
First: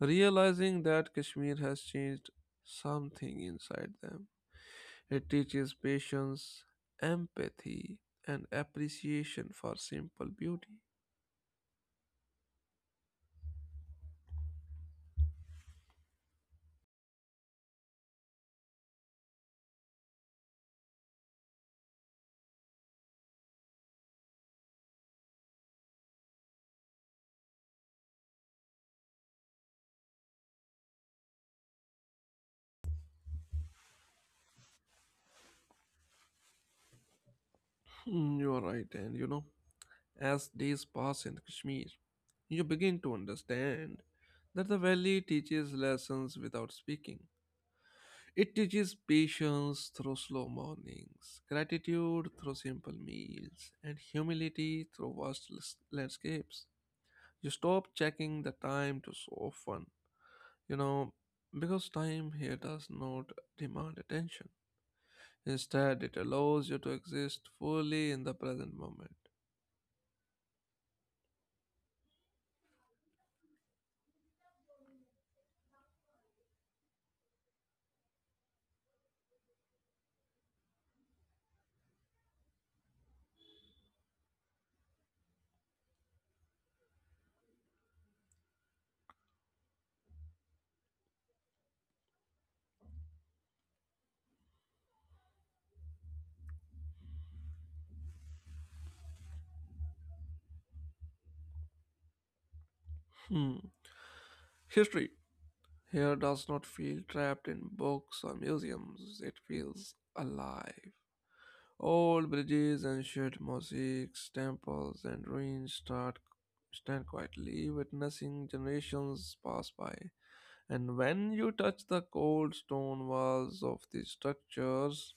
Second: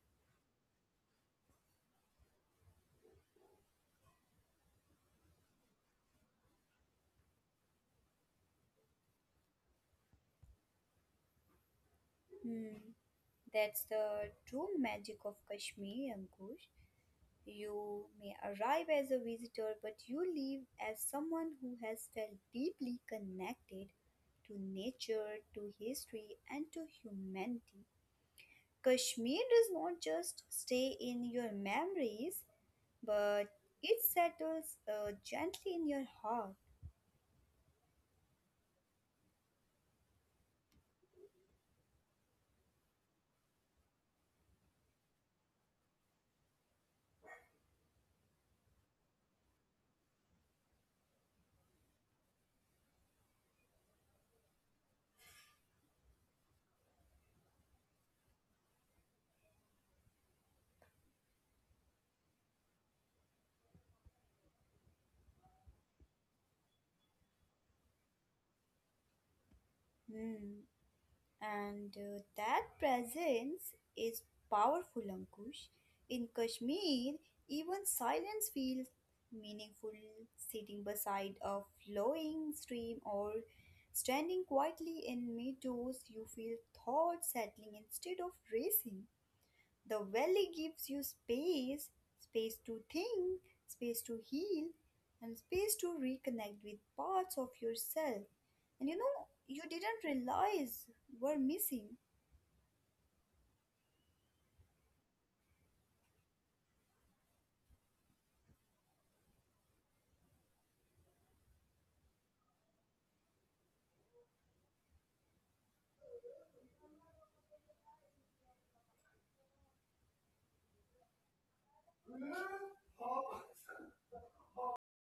Speaker 1: realizing that Kashmir has changed something inside them. It teaches patience, empathy, and appreciation for simple beauty.
Speaker 2: hmm. That's the true magic of Kashmir, Ankush. You may arrive as a visitor, but you leave as someone who has felt deeply connected to nature, to history, and to humanity. Kashmir does not just stay in your memories, but it settles uh, gently in your heart.
Speaker 1: Hmm, you're right, and you know, as days pass in Kashmir, you begin to understand that the valley teaches lessons without speaking. It teaches patience through slow mornings, gratitude through simple meals, and humility through vast las- landscapes. You stop checking the time to so often, you know, because time here does not demand attention. Instead, it allows you to exist fully in the present moment.
Speaker 2: Hmm. And uh, that presence is powerful, Ankush. In Kashmir, even silence feels meaningful. Sitting beside a flowing stream or standing quietly in meadows, you feel thoughts settling instead of racing. The valley gives you space, space to think, space to heal, and space to reconnect with parts of yourself. And you know, you didn't realize were missing.
Speaker 1: Hmm. History here does not feel trapped in books or museums, it feels alive. Old bridges, ancient mosaics, temples, and ruins start stand quietly, witnessing generations pass by. And when you touch the cold stone walls of the structures,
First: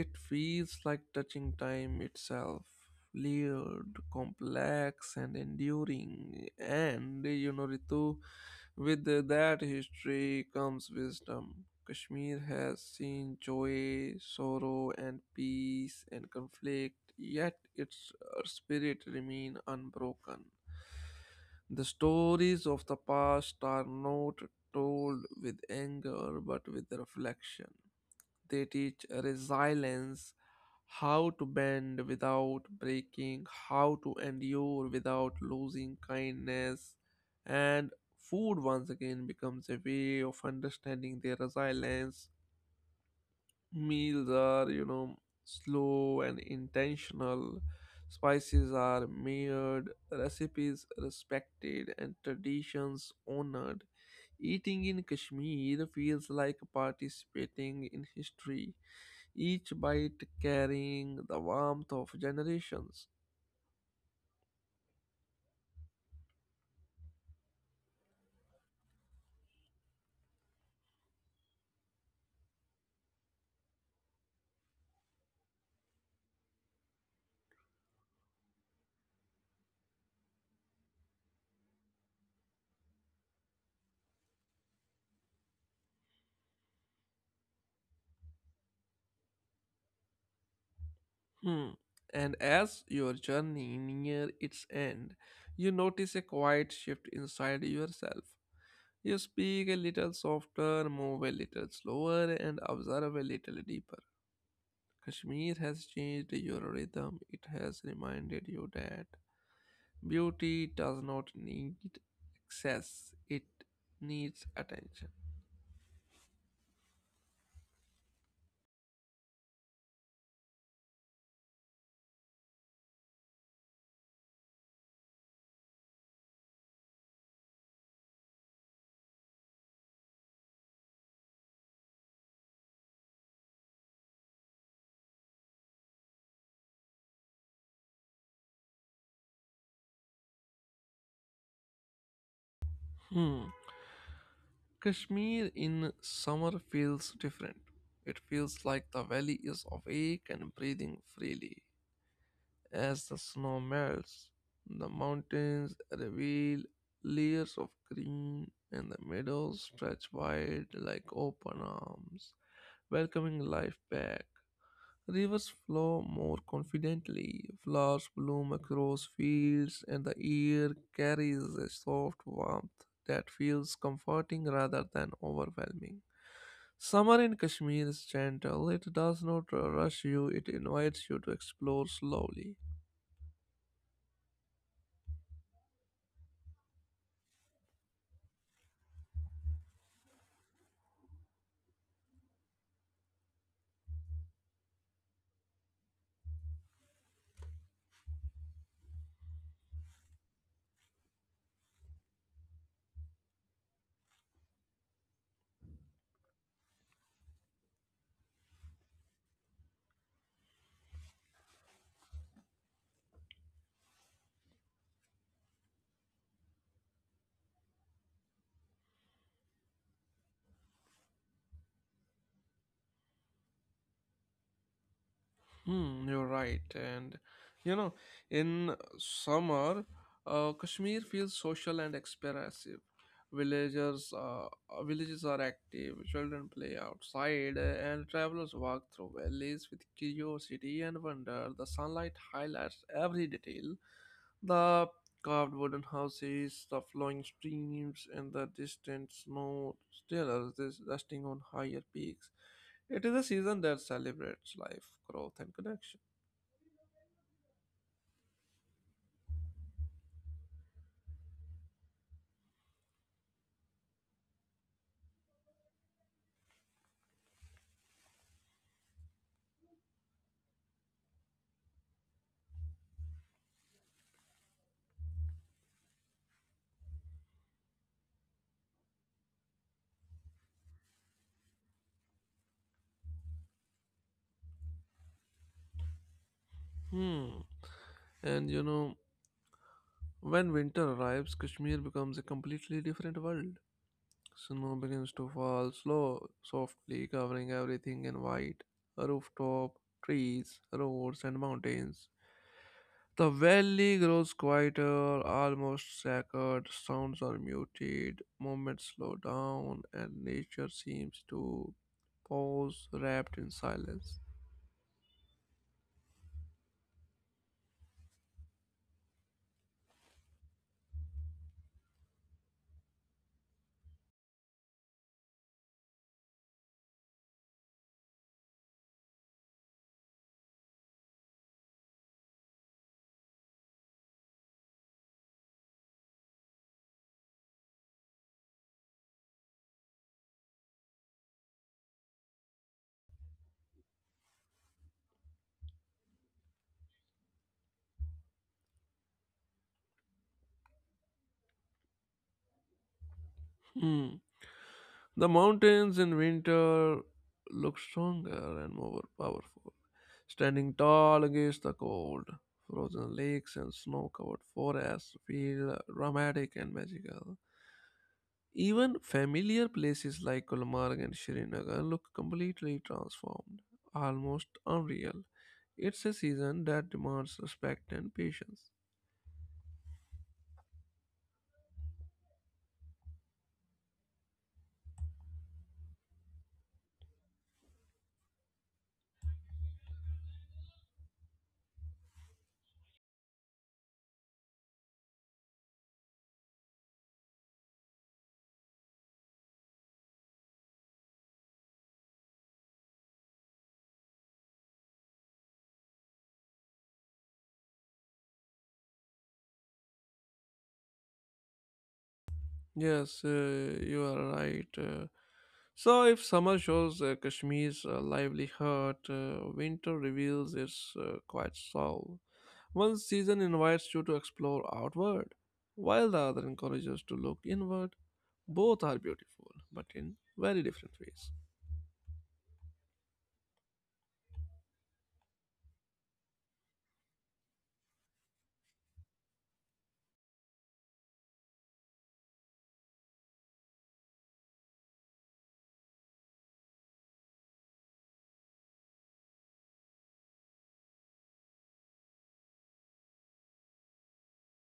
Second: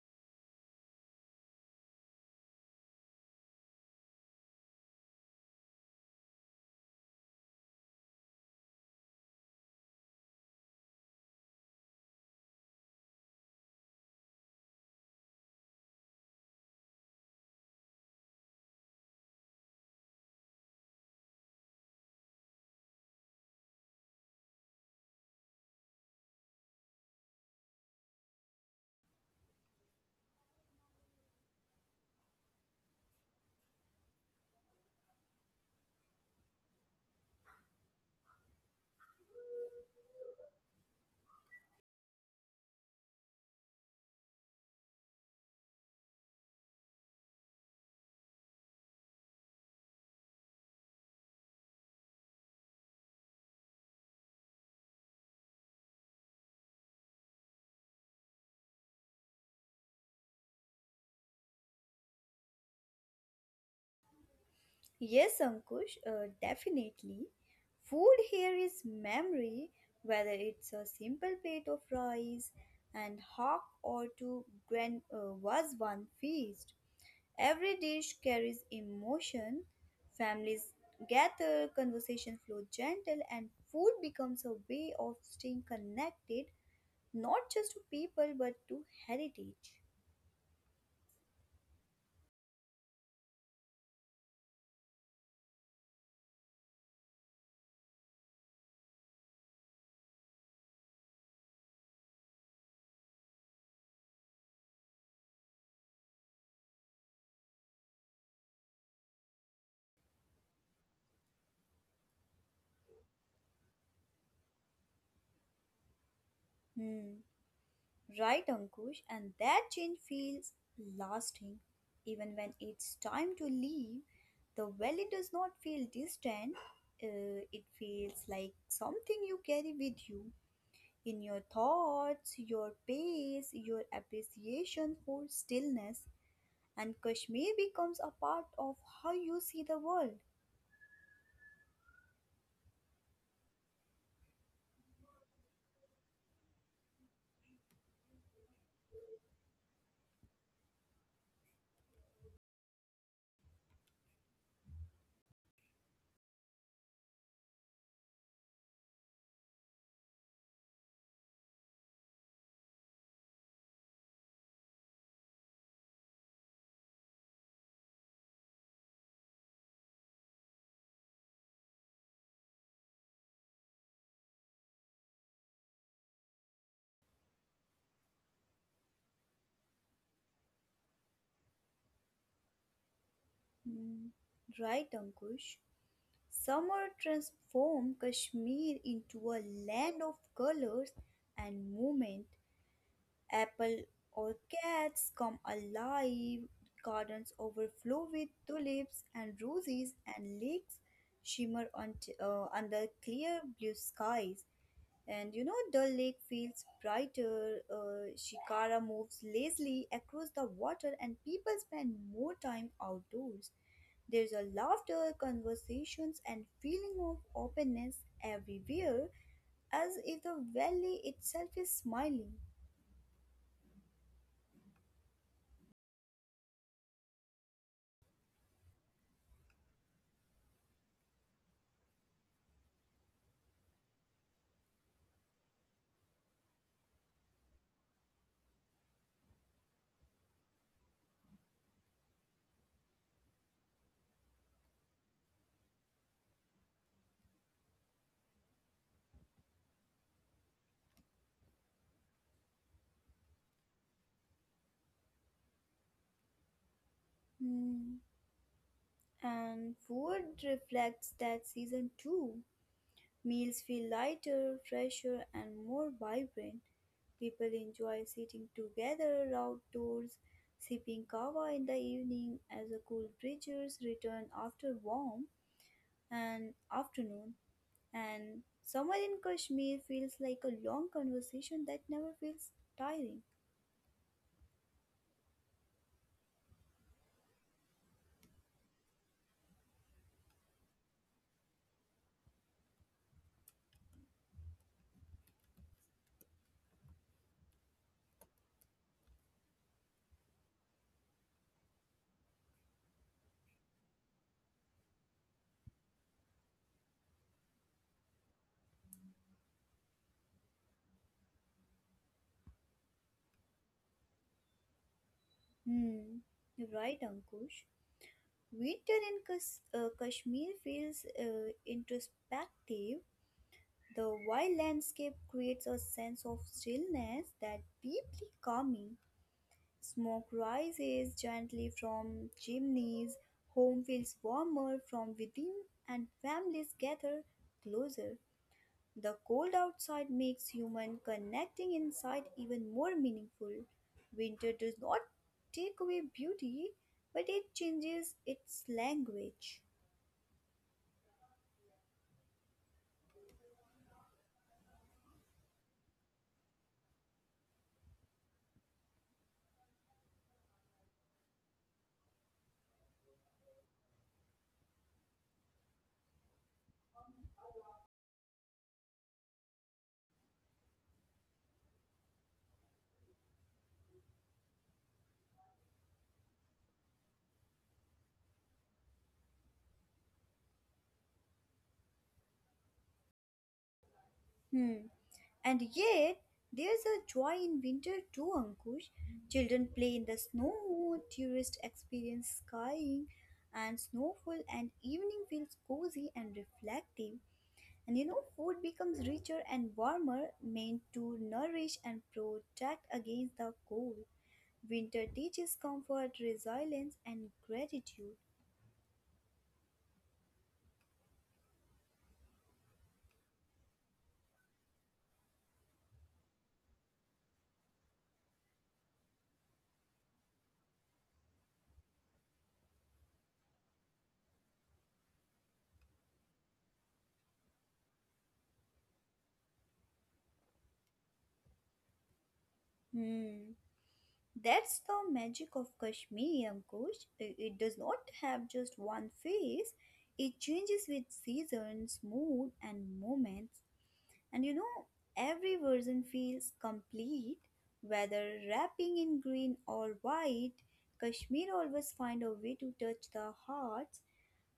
Speaker 1: it feels like touching time itself, layered, complex, and enduring. And you know, Ritu, with that history comes wisdom. Kashmir has seen joy, sorrow, and peace and conflict, yet its uh, spirit remains unbroken. The stories of the past are not told with anger but with reflection. They teach resilience, how to bend without breaking, how to endure without losing kindness. And food once again becomes a way of understanding their resilience. Meals are, you know slow and intentional, spices are mirrored, recipes respected, and traditions honored. Eating in Kashmir feels like participating in history, each bite carrying the warmth of generations.
Speaker 2: Yes, Ankush, uh, definitely. Food here is memory, whether it's a simple plate of rice and hawk or to grand uh, was one feast. Every dish carries emotion. Families gather, conversation flow gentle, and food becomes a way of staying connected not just to people but to heritage.
Speaker 1: Hmm. And as your journey near its end, you notice a quiet shift inside yourself. You speak a little softer, move a little slower, and observe a little deeper. Kashmir has changed your rhythm. It has reminded you that beauty does not need excess, it needs attention.
Speaker 2: Hmm, right, Ankush, and that change feels lasting. Even when it's time to leave, the valley does not feel distant, uh, it feels like something you carry with you, in your thoughts, your pace, your appreciation for stillness, and Kashmir becomes a part of how you see the world.
Speaker 1: Hmm. Kashmir in summer feels different. It feels like the valley is awake and breathing freely. As the snow melts, the mountains reveal layers of green, and the meadows stretch wide like open arms, welcoming life back. Rivers flow more confidently, flowers bloom across fields, and the air carries a soft warmth that feels comforting rather than overwhelming. Summer in Kashmir is gentle, it does not rush you, it invites you to explore slowly.
Speaker 2: Hmm. Right, Ankush? Summer transformed Kashmir into a land of colors and movement. Apple orchards come alive, gardens overflow with tulips and roses, and lakes shimmer on t- uh, under clear blue skies. And you know, Dull Lake feels brighter. Uh, Shikara moves lazily across the water, and people spend more time outdoors. There's a laughter, conversations, and feeling of openness everywhere, as if the valley itself is smiling.
Speaker 1: Hmm, you're right. And you know, in summer, uh, Kashmir feels social and expressive. Villagers, uh, Villages are active, children play outside, and travelers walk through valleys with curiosity and wonder. The sunlight highlights every detail. The carved wooden houses, the flowing streams, and the distant snow stillers is resting on higher peaks. It is a season that celebrates life, growth, and connection.
Speaker 2: Hmm. And food reflects that season too. Meals feel lighter, fresher, and more vibrant. People enjoy sitting together outdoors, sipping kava in the evening as the cool breezes return after warm and afternoon. And summer in Kashmir feels like a long conversation that never feels tiring.
Speaker 1: Hmm. And you know, when winter arrives, Kashmir becomes a completely different world. Snow begins to fall slow, softly covering everything in white, a rooftop, trees, roads, and mountains. The valley grows quieter, almost sacred, sounds are muted, movements slow down, and nature seems to pause, wrapped in silence.
Speaker 2: Hmm, right, Ankush. Winter in Kas- uh, Kashmir feels uh, introspective. The wild landscape creates a sense of stillness that deeply calming. Smoke rises gently from chimneys, home feels warmer from within, and families gather closer. The cold outside makes human connecting inside even more meaningful. Winter does not take away beauty, but it changes its language.
Speaker 1: Hmm. The mountains in winter look stronger and more powerful, standing tall against the cold. Frozen lakes and snow covered forests feel dramatic and magical. Even familiar places like Gulmarg and Srinagar look completely transformed, almost unreal. It's a season that demands respect and patience.
Speaker 2: Hmm. And yet, there's a joy in winter too, Ankush. Children play in the snow, tourists experience skiing and snowfall, and evening feels cozy and reflective. And you know, food becomes richer and warmer, meant to nourish and protect against the cold. Winter teaches comfort, resilience, and gratitude.
Speaker 1: Yes, uh, you are right. Uh, so, if summer shows uh, Kashmir's uh, lively heart, uh, winter reveals its uh, quiet soul. One season invites you to explore outward, while the other encourages to look inward. Both are beautiful, but in very different ways.
Speaker 2: Hmm. That's the magic of Kashmiri Ankush. I- It does not have just one face. It changes with seasons, mood, and moments. And you know, every version feels complete, whether wrapping in green or white. Kashmir always find a way to touch the hearts,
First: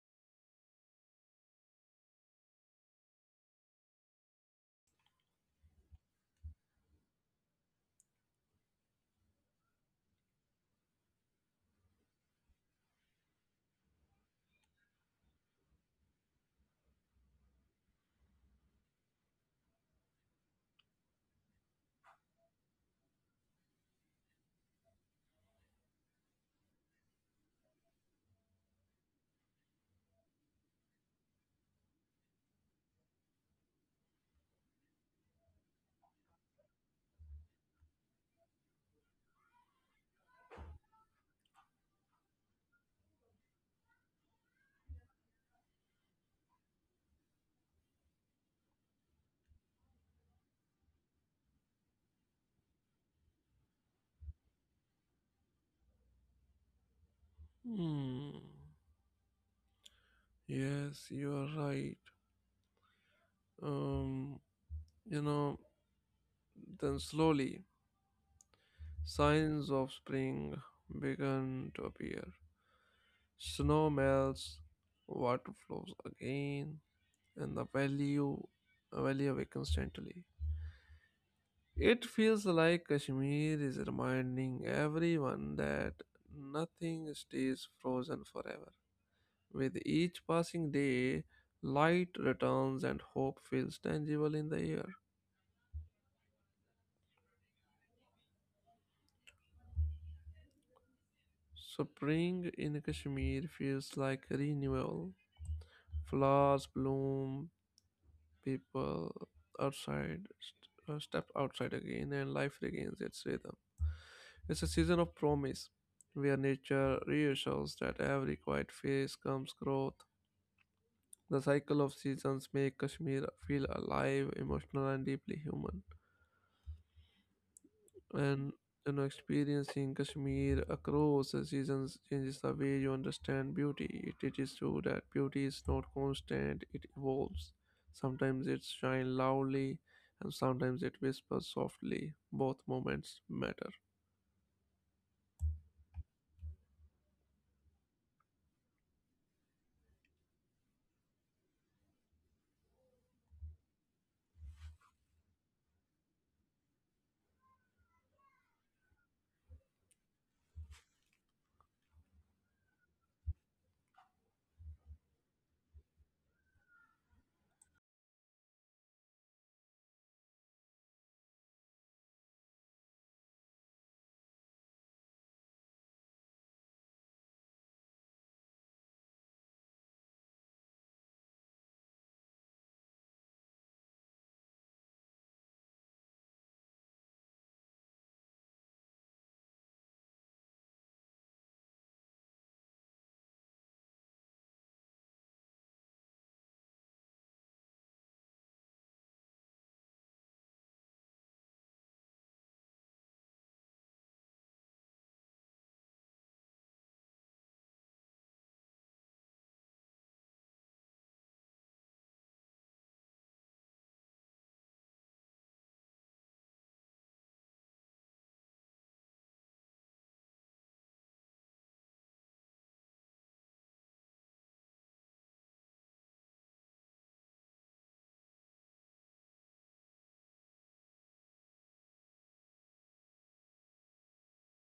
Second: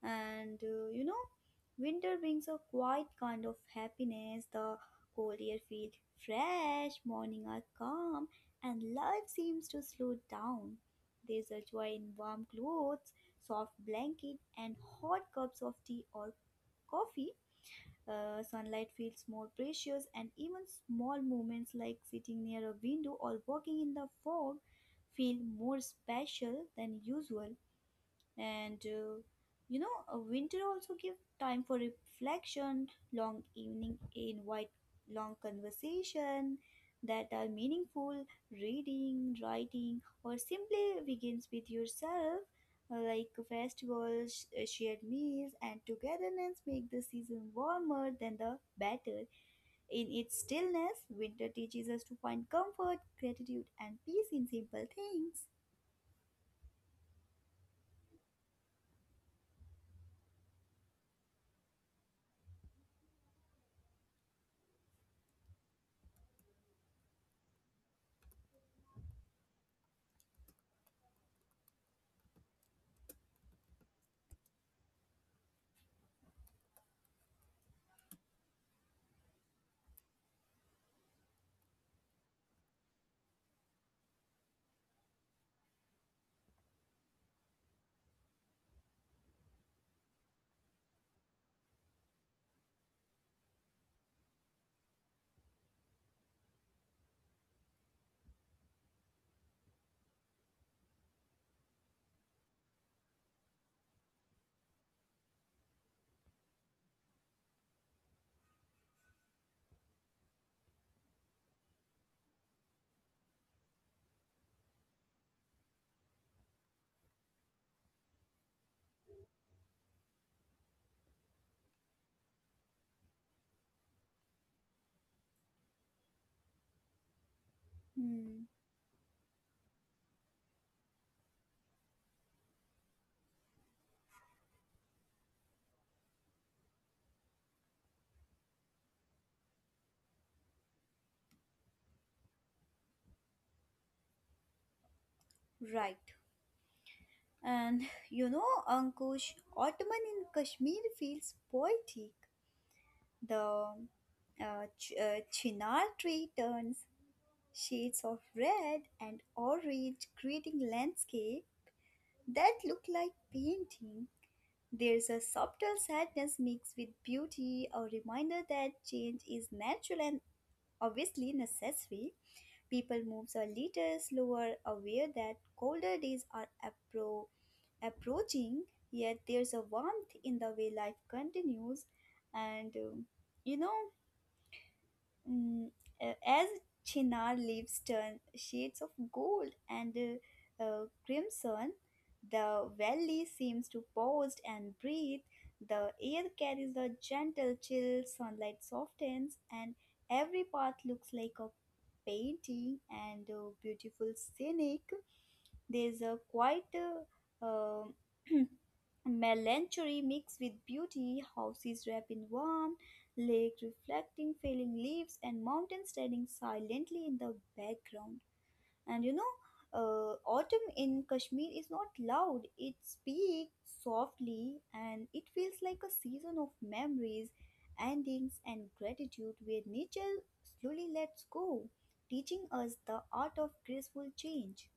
Speaker 2: and uh, you know, winter brings a quiet kind of happiness. The cold air feels fresh, mornings are calm, and life seems to slow down. There's a joy in warm clothes, soft blanket, and hot cups of tea or coffee. Uh, sunlight feels more precious, and even small moments like sitting near a window or walking in the fog feel more special than usual. And uh, you know uh, winter also give time for reflection. Long evening invite long conversation that are meaningful, reading, writing, or simply begins with yourself. Uh, like festivals, uh, shared meals, and togetherness make the season warmer than the better. In its stillness, winter teaches us to find comfort, gratitude, and peace in simple things.
Speaker 1: Hmm. Yes, you are right. Um, you know, then slowly signs of spring begin to appear. Snow melts, water flows again, and the valley, valley awakens gently. It feels like Kashmir is reminding everyone that nothing stays frozen forever. With each passing day, light returns and hope feels tangible in the air. Spring in Kashmir feels like renewal. Flowers bloom, people outside st- uh, step outside again, and life regains its rhythm. It's a season of promise where nature reassures that every quiet phase comes growth. The cycle of seasons make Kashmir feel alive, emotional, and deeply human.
Speaker 2: Hmm.
Speaker 1: And you know, experiencing Kashmir across the seasons changes the way you understand beauty. It teaches you that beauty is not constant, it evolves. Sometimes it shines loudly and sometimes it whispers softly. Both moments matter.
Speaker 2: Right. And you know, Ankush, Ottoman in Kashmir feels poetic. The uh, ch- uh, chinar tree turns shades of red and orange, creating landscape that look like painting. There's a subtle sadness mixed with beauty, a reminder that change is natural and obviously necessary. People moves a little slower, aware that colder days are appro- approaching, yet there's a warmth in the way life continues. And um, you know, mm, uh, as Chinar leaves turn shades of gold and uh, uh, crimson, the valley seems to pause and breathe. The air carries a gentle chill, sunlight softens, and every path looks like a painting and uh, beautiful scenic. There's a quite uh, um, melancholy mixed with beauty, houses wrapped in warm, lake reflecting falling leaves, and mountains standing silently in the background. And you know, uh, autumn in Kashmir is not loud, it speaks softly, and it feels like a season of memories, endings, and gratitude, where nature slowly lets go, teaching us the art of graceful change.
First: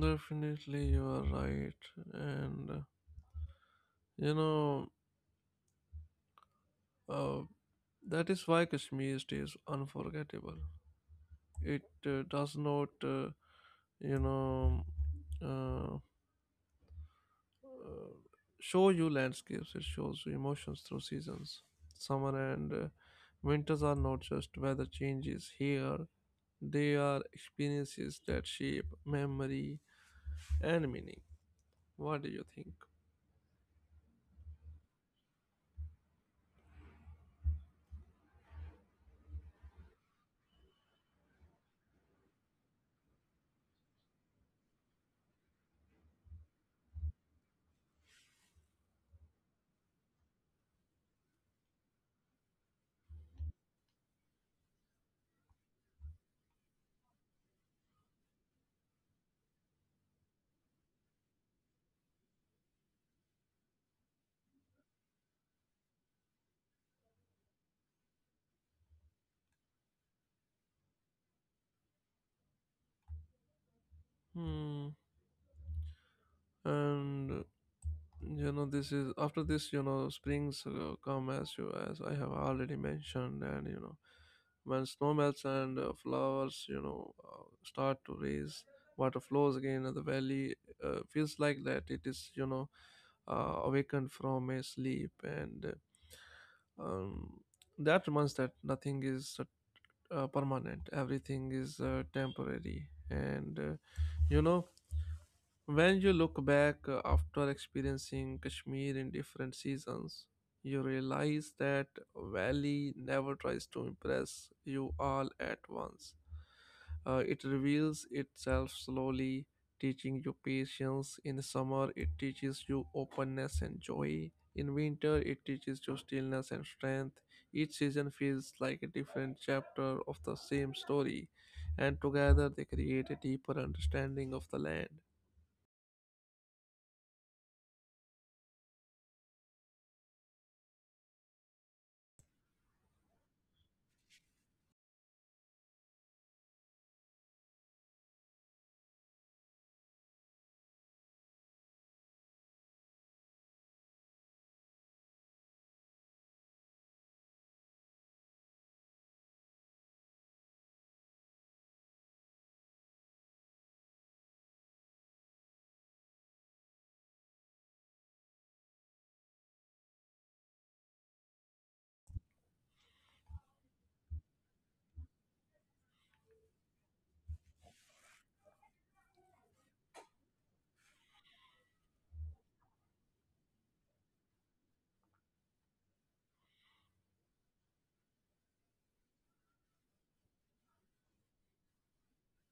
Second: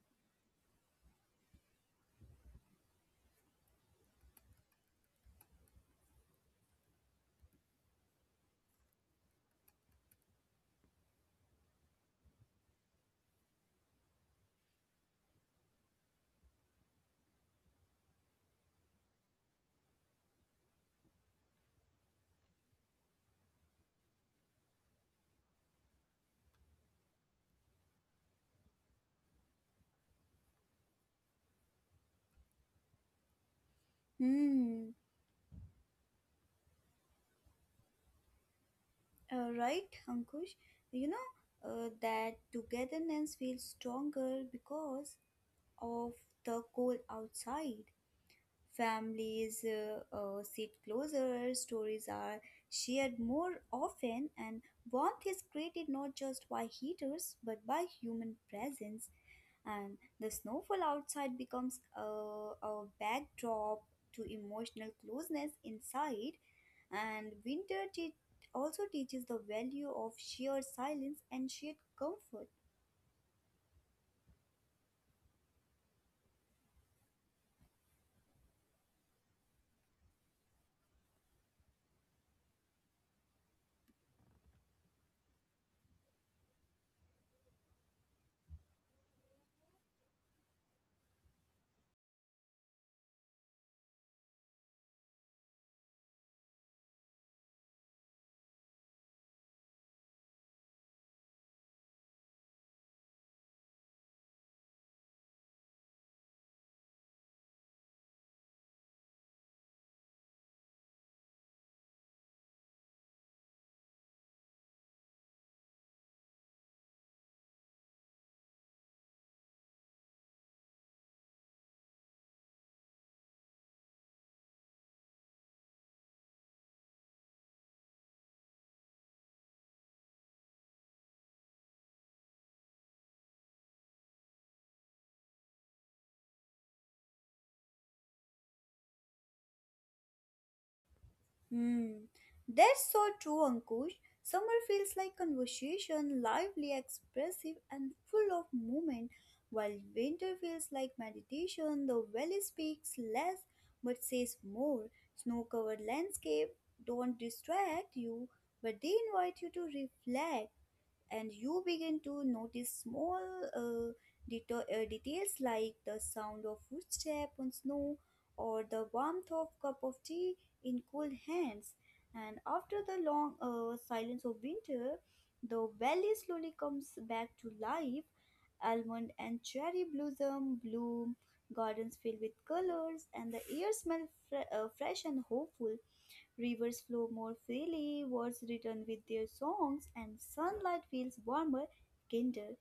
Speaker 1: Definitely, you are right, and uh, you know uh, that is why Kashmir stays unforgettable. It uh, does not, uh, you know uh, show you landscapes, it shows you emotions through seasons. Summer and uh, winters are not just weather changes here, they are experiences that shape memory and meaning. What do you think?
Speaker 2: Hmm. Uh, right, Ankush. You know, uh, that togetherness feels stronger because of the cold outside. Families uh, uh, sit closer, stories are shared more often, and warmth is created not just by heaters but by human presence. And the snowfall outside becomes a, a backdrop to emotional closeness inside. And winter te- also teaches the value of sheer silence and shared comfort.
Speaker 1: Hmm. And you know, this is, after this, you know, springs uh, come, as you, as I have already mentioned. And you know, when snow melts and uh, flowers, you know uh, start to raise, water flows again, and the valley uh, feels like that it is, you know uh, awakened from a sleep. And um, that reminds that nothing is uh, permanent, everything is uh, temporary. And uh, you know, when you look back uh, after experiencing Kashmir in different seasons, you realize that valley never tries to impress you all at once. Uh, it reveals itself slowly, teaching you patience. In summer, it teaches you openness and joy. In winter, it teaches you stillness and strength. Each season feels like a different chapter of the same story, and together they create a deeper understanding of the land.
Speaker 2: Hmm, that's so true, Ankush. Summer feels like conversation, lively, expressive, and full of movement, while winter feels like meditation. The valley speaks less but says more. Snow covered landscape don't distract you, but they invite you to reflect, and you begin to notice small uh, deta- uh, details like the sound of footstep on snow or the warmth of cup of tea in cold hands. And after the long uh, silence of winter, the valley slowly comes back to life. Almond and cherry blossom bloom, gardens filled with colors, and the air smells fre- uh, fresh and hopeful. Rivers flow more freely, words return with their songs, and sunlight feels warmer, kinder.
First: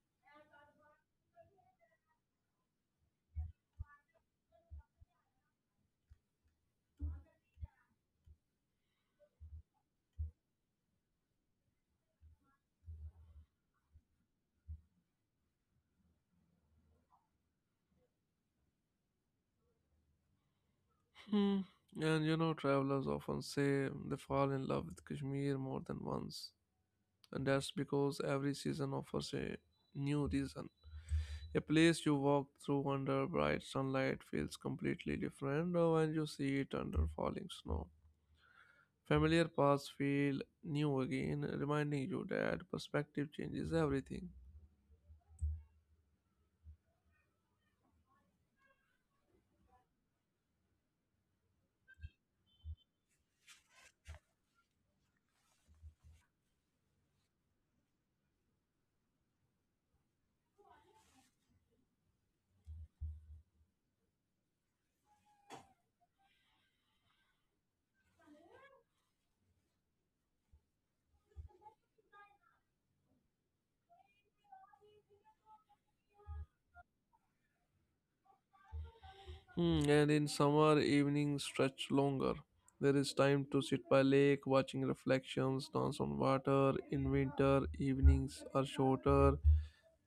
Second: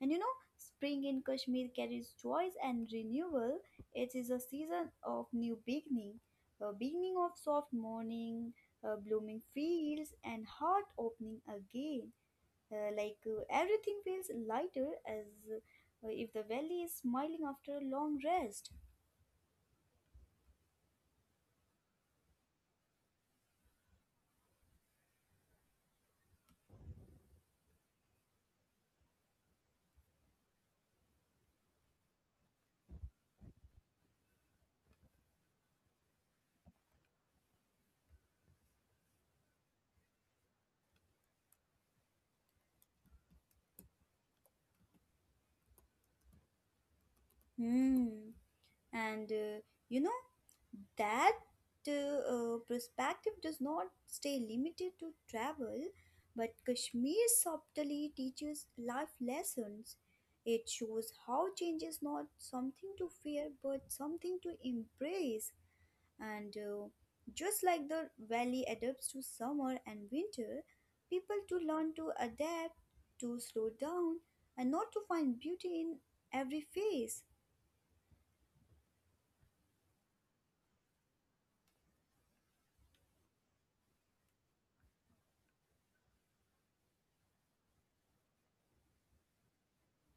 Speaker 2: And you know, spring in Kashmir carries joys and renewal. It is a season of new beginning, a beginning of soft morning, uh, blooming fields, and heart opening again. Uh, like, uh, everything feels lighter as uh, if the valley is smiling after a long rest.
Speaker 1: Hmm. And you know, travelers often say they fall in love with Kashmir more than once, and that's because every season offers a new reason. A place you walk through under bright sunlight feels completely different uh, when you see it under falling snow. Familiar paths feel new again, reminding you that perspective changes everything.
Speaker 2: Hmm. and uh, you know, that uh, uh, perspective does not stay limited to travel, but Kashmir subtly teaches life lessons. It shows how change is not something to fear but something to embrace. And uh, just like the valley adapts to summer and winter, people to learn to adapt, to slow down, and not to find beauty in every phase.
Speaker 1: Hmm, and in summer, evenings stretch longer. There is time to sit by lake, watching reflections dance on water. In winter, evenings are shorter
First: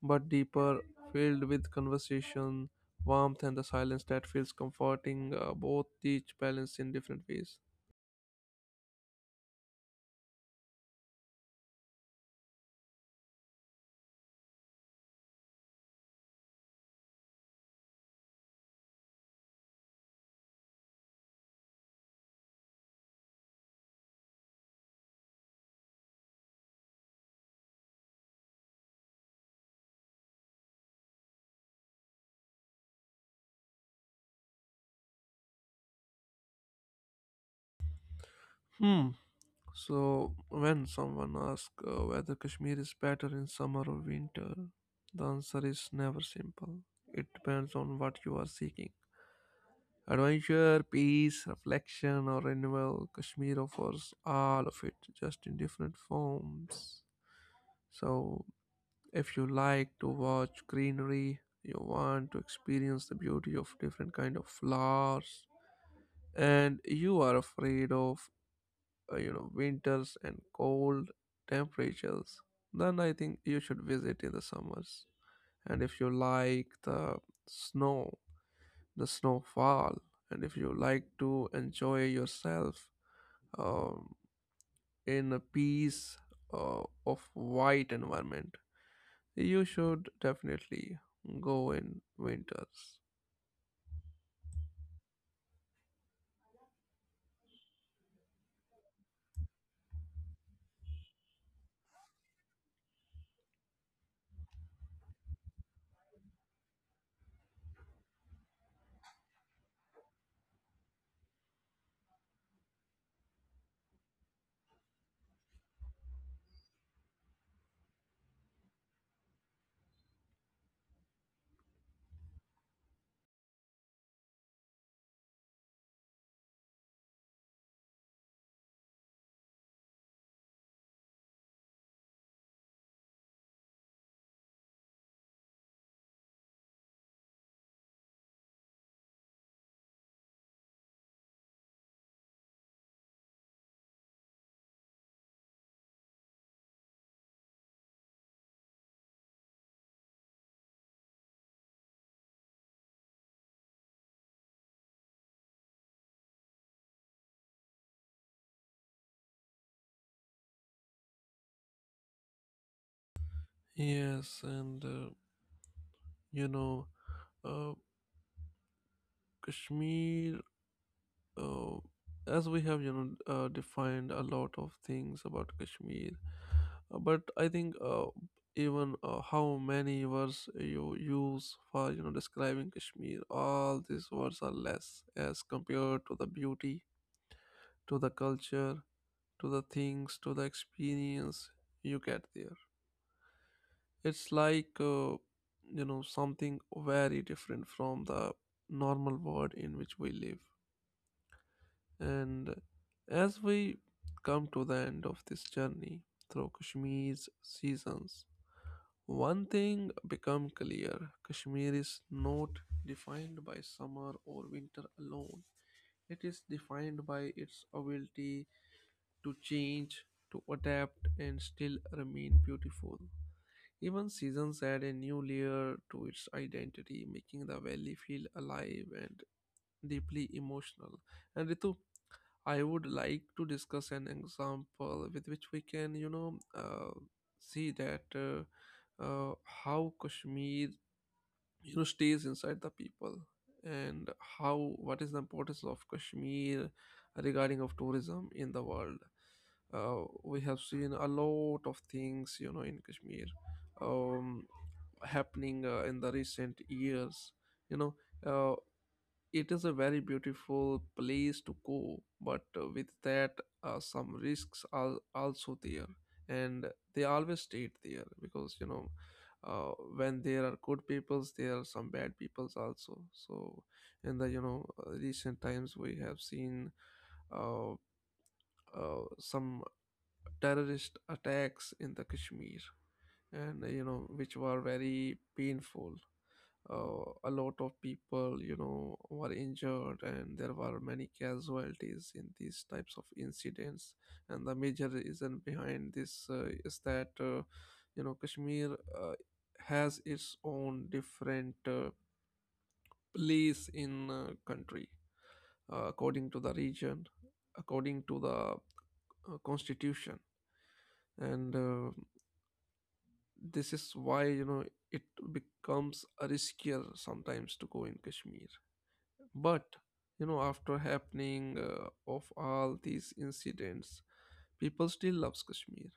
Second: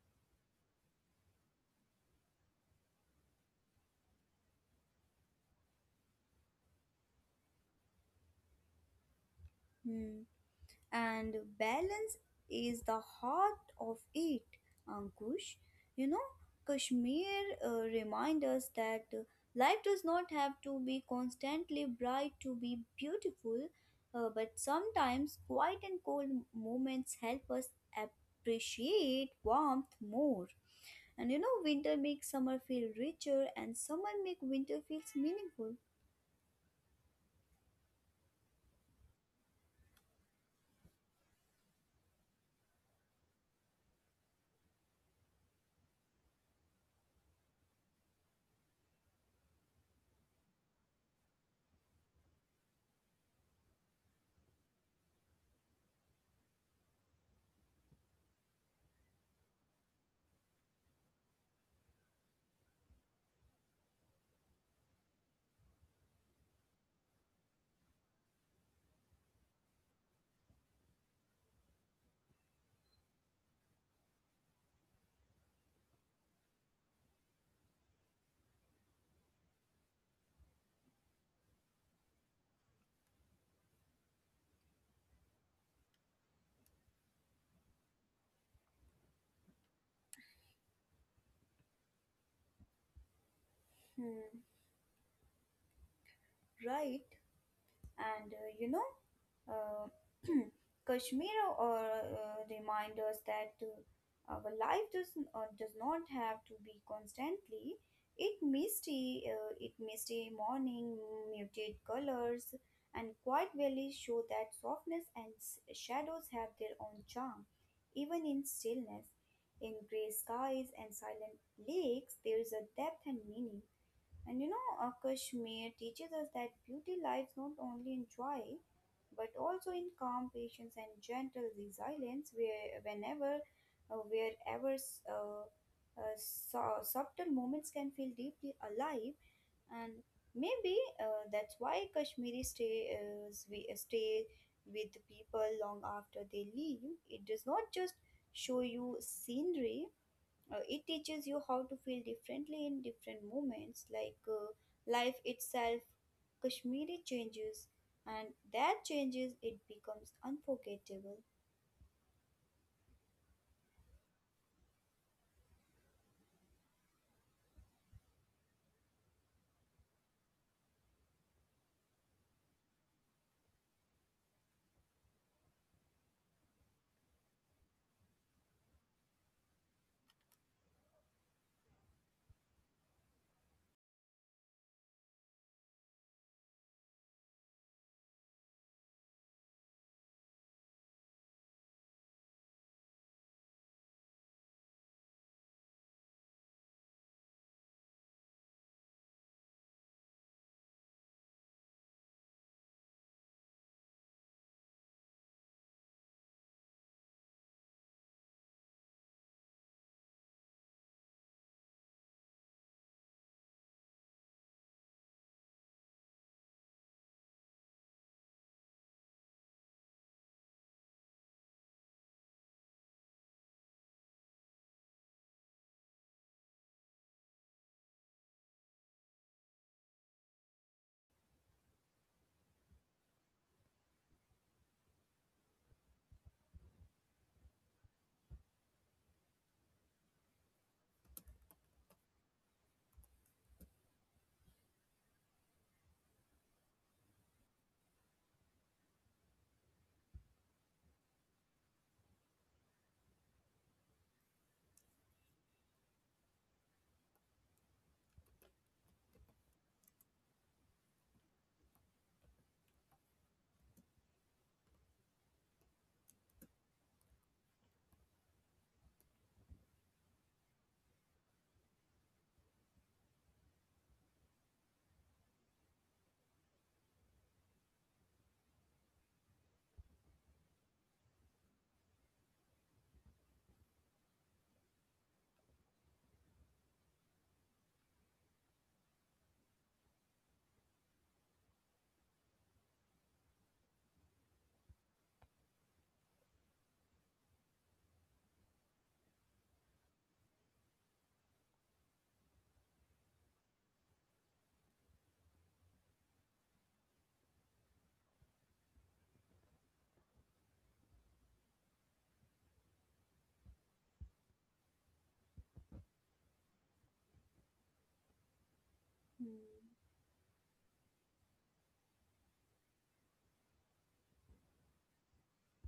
Speaker 1: but deeper, filled with conversation, warmth, and the silence that feels comforting. Uh, both teach balance in different ways.
Speaker 2: Hmm. And balance is the heart of it, Ankush. You know, Kashmir uh, reminds us that uh, life does not have to be constantly bright to be beautiful, uh, but sometimes quiet and cold moments help us appreciate warmth more. And you know, winter makes summer feel richer, and summer makes winter feels meaningful.
Speaker 1: Hmm. So, when someone asks uh, whether Kashmir is better in summer or winter, the answer is never simple. It depends on what you are seeking. Adventure, peace, reflection, or renewal, Kashmir offers all of it, just in different forms. So, if you like to watch greenery, you want to experience the beauty of different kind of flowers, and you are afraid of uh, you know winters and cold temperatures, then i think you should visit in the summers. And if you like the snow, the snowfall, and if you like to enjoy yourself um, in a peace uh, of white environment, you should definitely go in winters.
Speaker 2: Hmm, right. and uh, you know uh, Kashmir or uh, remind us that uh, our life does uh, does not have to be constantly it misty uh, it misty morning, muted colors, and quiet valleys show that softness and s- shadows have their own charm. Even in stillness, in gray skies and silent lakes, there is a depth and meaning. And you know, uh, Kashmir teaches us that beauty lies not only in joy, but also in calm patience and gentle resilience, where whenever, uh, wherever uh, uh, su- subtle moments can feel deeply alive. And maybe uh, that's why Kashmiri stay, uh, we- uh, stay with people long after they leave. It does not just show you scenery, uh, it teaches you how to feel differently in different moments, like uh, life itself. Kashmiri changes, and that changes, it becomes unforgettable.
Speaker 1: Yes, and uh, you know uh, kashmir, uh, as we have you know uh, defined a lot of things about kashmir, uh, but i think uh, even uh, how many words you use for you know describing kashmir, all these words are less as compared to the beauty, to the culture, to the things, to the experience you get there. It's like uh, you know something very different from the normal world in which we live. And as we come to the end of this journey through Kashmir's seasons, one thing become clear. Kashmir is not defined by summer or winter alone. It is defined by its ability to change, to adapt and still remain beautiful. Even seasons add a new layer to its identity, making the valley feel alive and deeply emotional. And Ritu, I would like to discuss an example with which we can, you know, uh, see that uh, uh, how Kashmir, you know, stays inside the people, and how, what is the importance of Kashmir regarding of tourism in the world. Uh, we have seen a lot of things, you know, in Kashmir, um, happening uh, in the recent years. You know, uh, it is a very beautiful place to go, but uh, with that, uh, some risks are also there, and they always stayed there, because you know, uh, when there are good peoples, there are some bad peoples also. So, in the you know uh, recent times, we have seen uh, uh, some terrorist attacks in the Kashmir, and uh, you know which were very painful. Uh, a lot of people, you know were injured, and there were many casualties in these types of incidents. And the major reason behind this uh, is that uh, you know kashmir uh, has its own different uh, place in uh, country, uh, according to the region, according to the uh, constitution. And uh, this is why, you know, it becomes a riskier sometimes to go in kashmir. But
Speaker 2: Hmm.
Speaker 1: you know, after happening uh, of all these incidents, people still loves Kashmir,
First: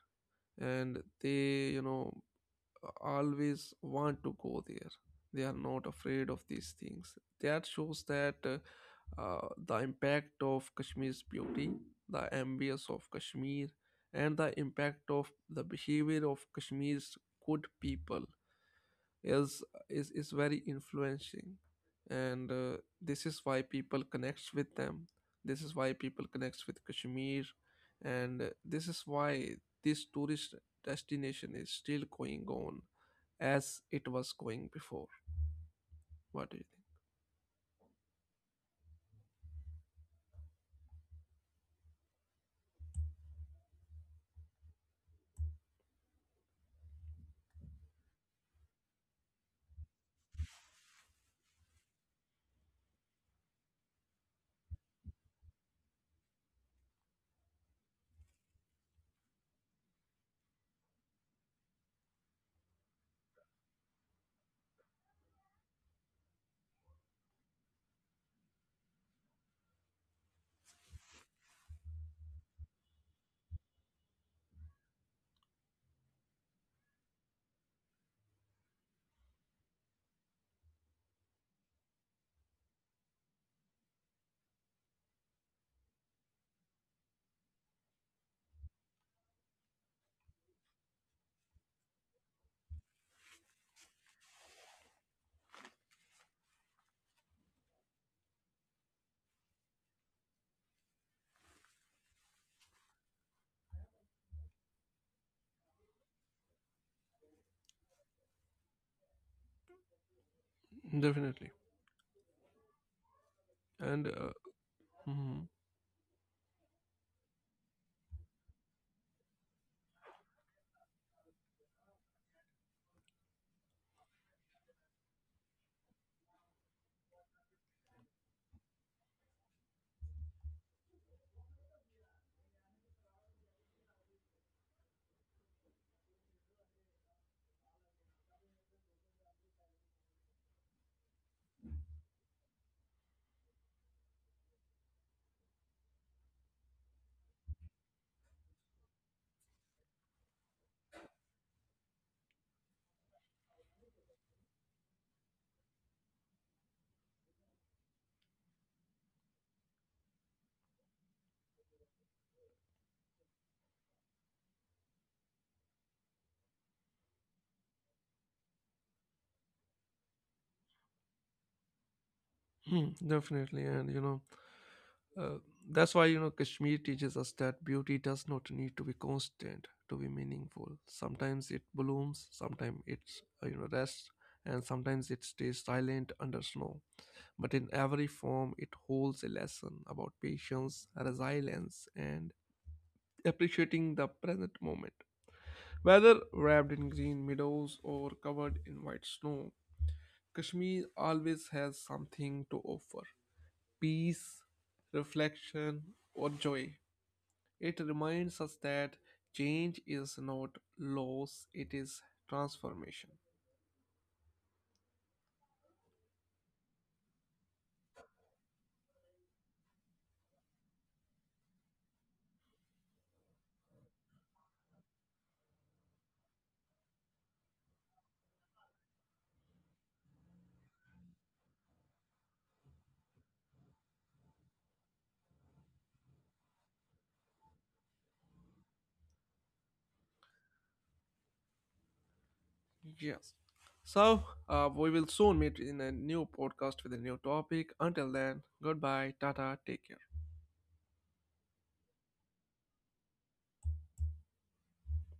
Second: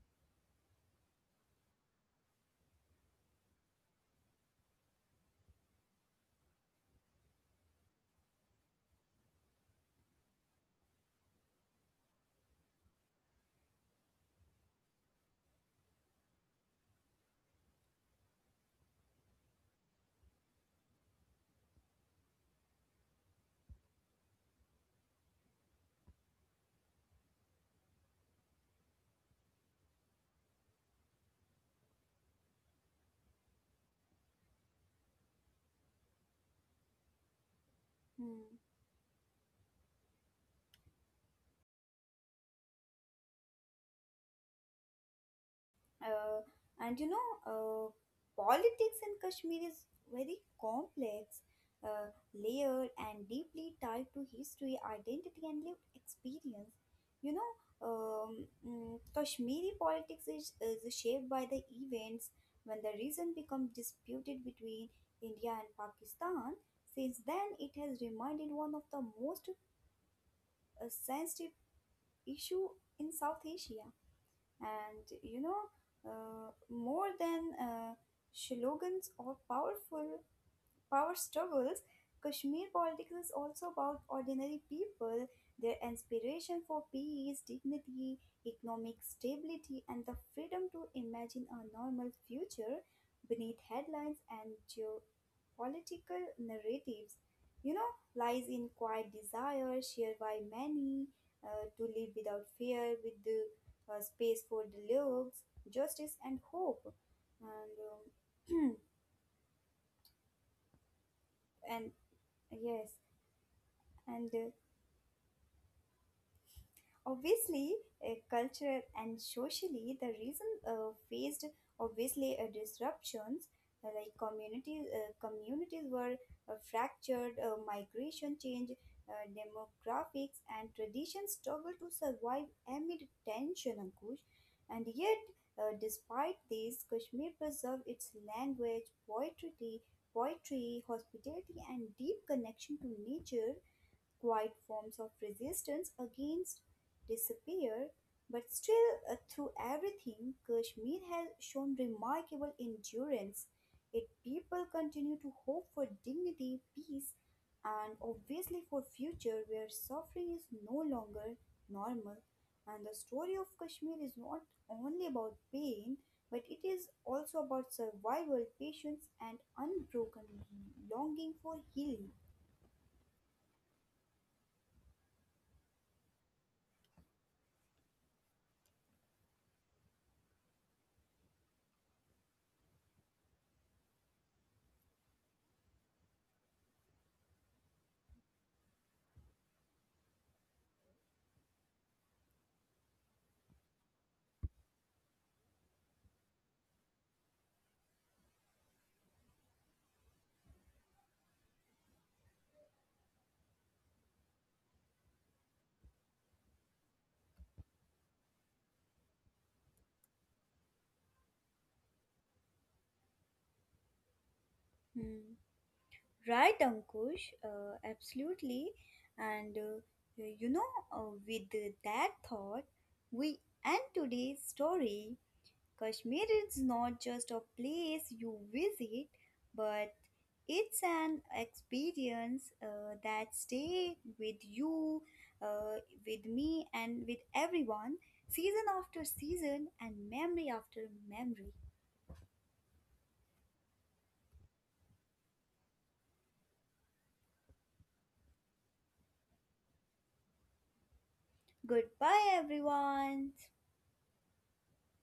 Speaker 1: and they, you know, always want to go there. They are not afraid of these things. That shows that uh, uh, the impact of Kashmir's beauty, the ambience of Kashmir, and the impact of the behavior of Kashmir's good people is is, is very influencing. And uh, this is why people connects with them, this is why people connects with kashmir, and uh, this is why this tourist destination is still going on as it was going before. What do you
Speaker 2: Hmm. uh, and you know uh, Politics in Kashmir is very complex, uh, layered, and deeply tied to history, identity, and lived experience. You know, um, mm, Kashmiri politics is, is shaped by the events when the region became disputed between India and Pakistan. Since then, it has remained one of the most uh, sensitive issue in South Asia. And you know, uh, more than uh, slogans or powerful power struggles, Kashmir politics is also about ordinary people, their aspiration for peace, dignity, economic stability, and the freedom to imagine a normal future beneath headlines and geopolitical narratives. You know, lies in quiet desire shared by many, uh, to live without fear, with the uh, space for dialogues, justice, and hope. And um,
Speaker 1: think? Definitely.
Speaker 2: and yes,
Speaker 1: And
Speaker 2: and
Speaker 1: uh,
Speaker 2: uh,
Speaker 1: mhm.
Speaker 2: obviously uh, cultural and socially the reason uh, faced obviously uh, disruptions. Uh, like communities uh, communities were uh, fractured, uh, migration change, uh, demographics and traditions struggle to survive amid tension, Ankush. And yet, uh, despite this, Kashmir preserved its language, poetry poetry, hospitality, and deep connection to nature, quiet forms of resistance against disappear, but still, uh, through everything, Kashmir has shown remarkable endurance. Its people continue to hope for dignity, peace, and obviously for future where suffering is no longer normal. And the story of Kashmir is not only about pain, but it is also about survival, patience, and unbroken longing for healing.
Speaker 1: Hmm, definitely. And you know Uh, that's why, you know, Kashmir teaches us that beauty does not need to be constant to be meaningful. Sometimes it blooms, sometimes it's, uh, you know rests, and sometimes it stays silent under snow. But in every form, it holds a lesson about patience, resilience, and appreciating the present moment. Whether wrapped in green meadows or covered in white snow, Kashmir always has something to offer: peace, reflection, or joy. It reminds us that change is not loss, it is transformation.
Speaker 2: Hmm. Right, Ankush, uh, absolutely. And uh, you know, uh, with that thought, we end today's story. Kashmir is not just a place you visit, but it's an experience uh, that stay with you, uh, with me, and with everyone, season after season, and memory after memory.
Speaker 1: Yes. So, uh, we will soon meet in a new podcast with a new topic. Until then, goodbye, tata, take care.
Speaker 2: Goodbye, everyone.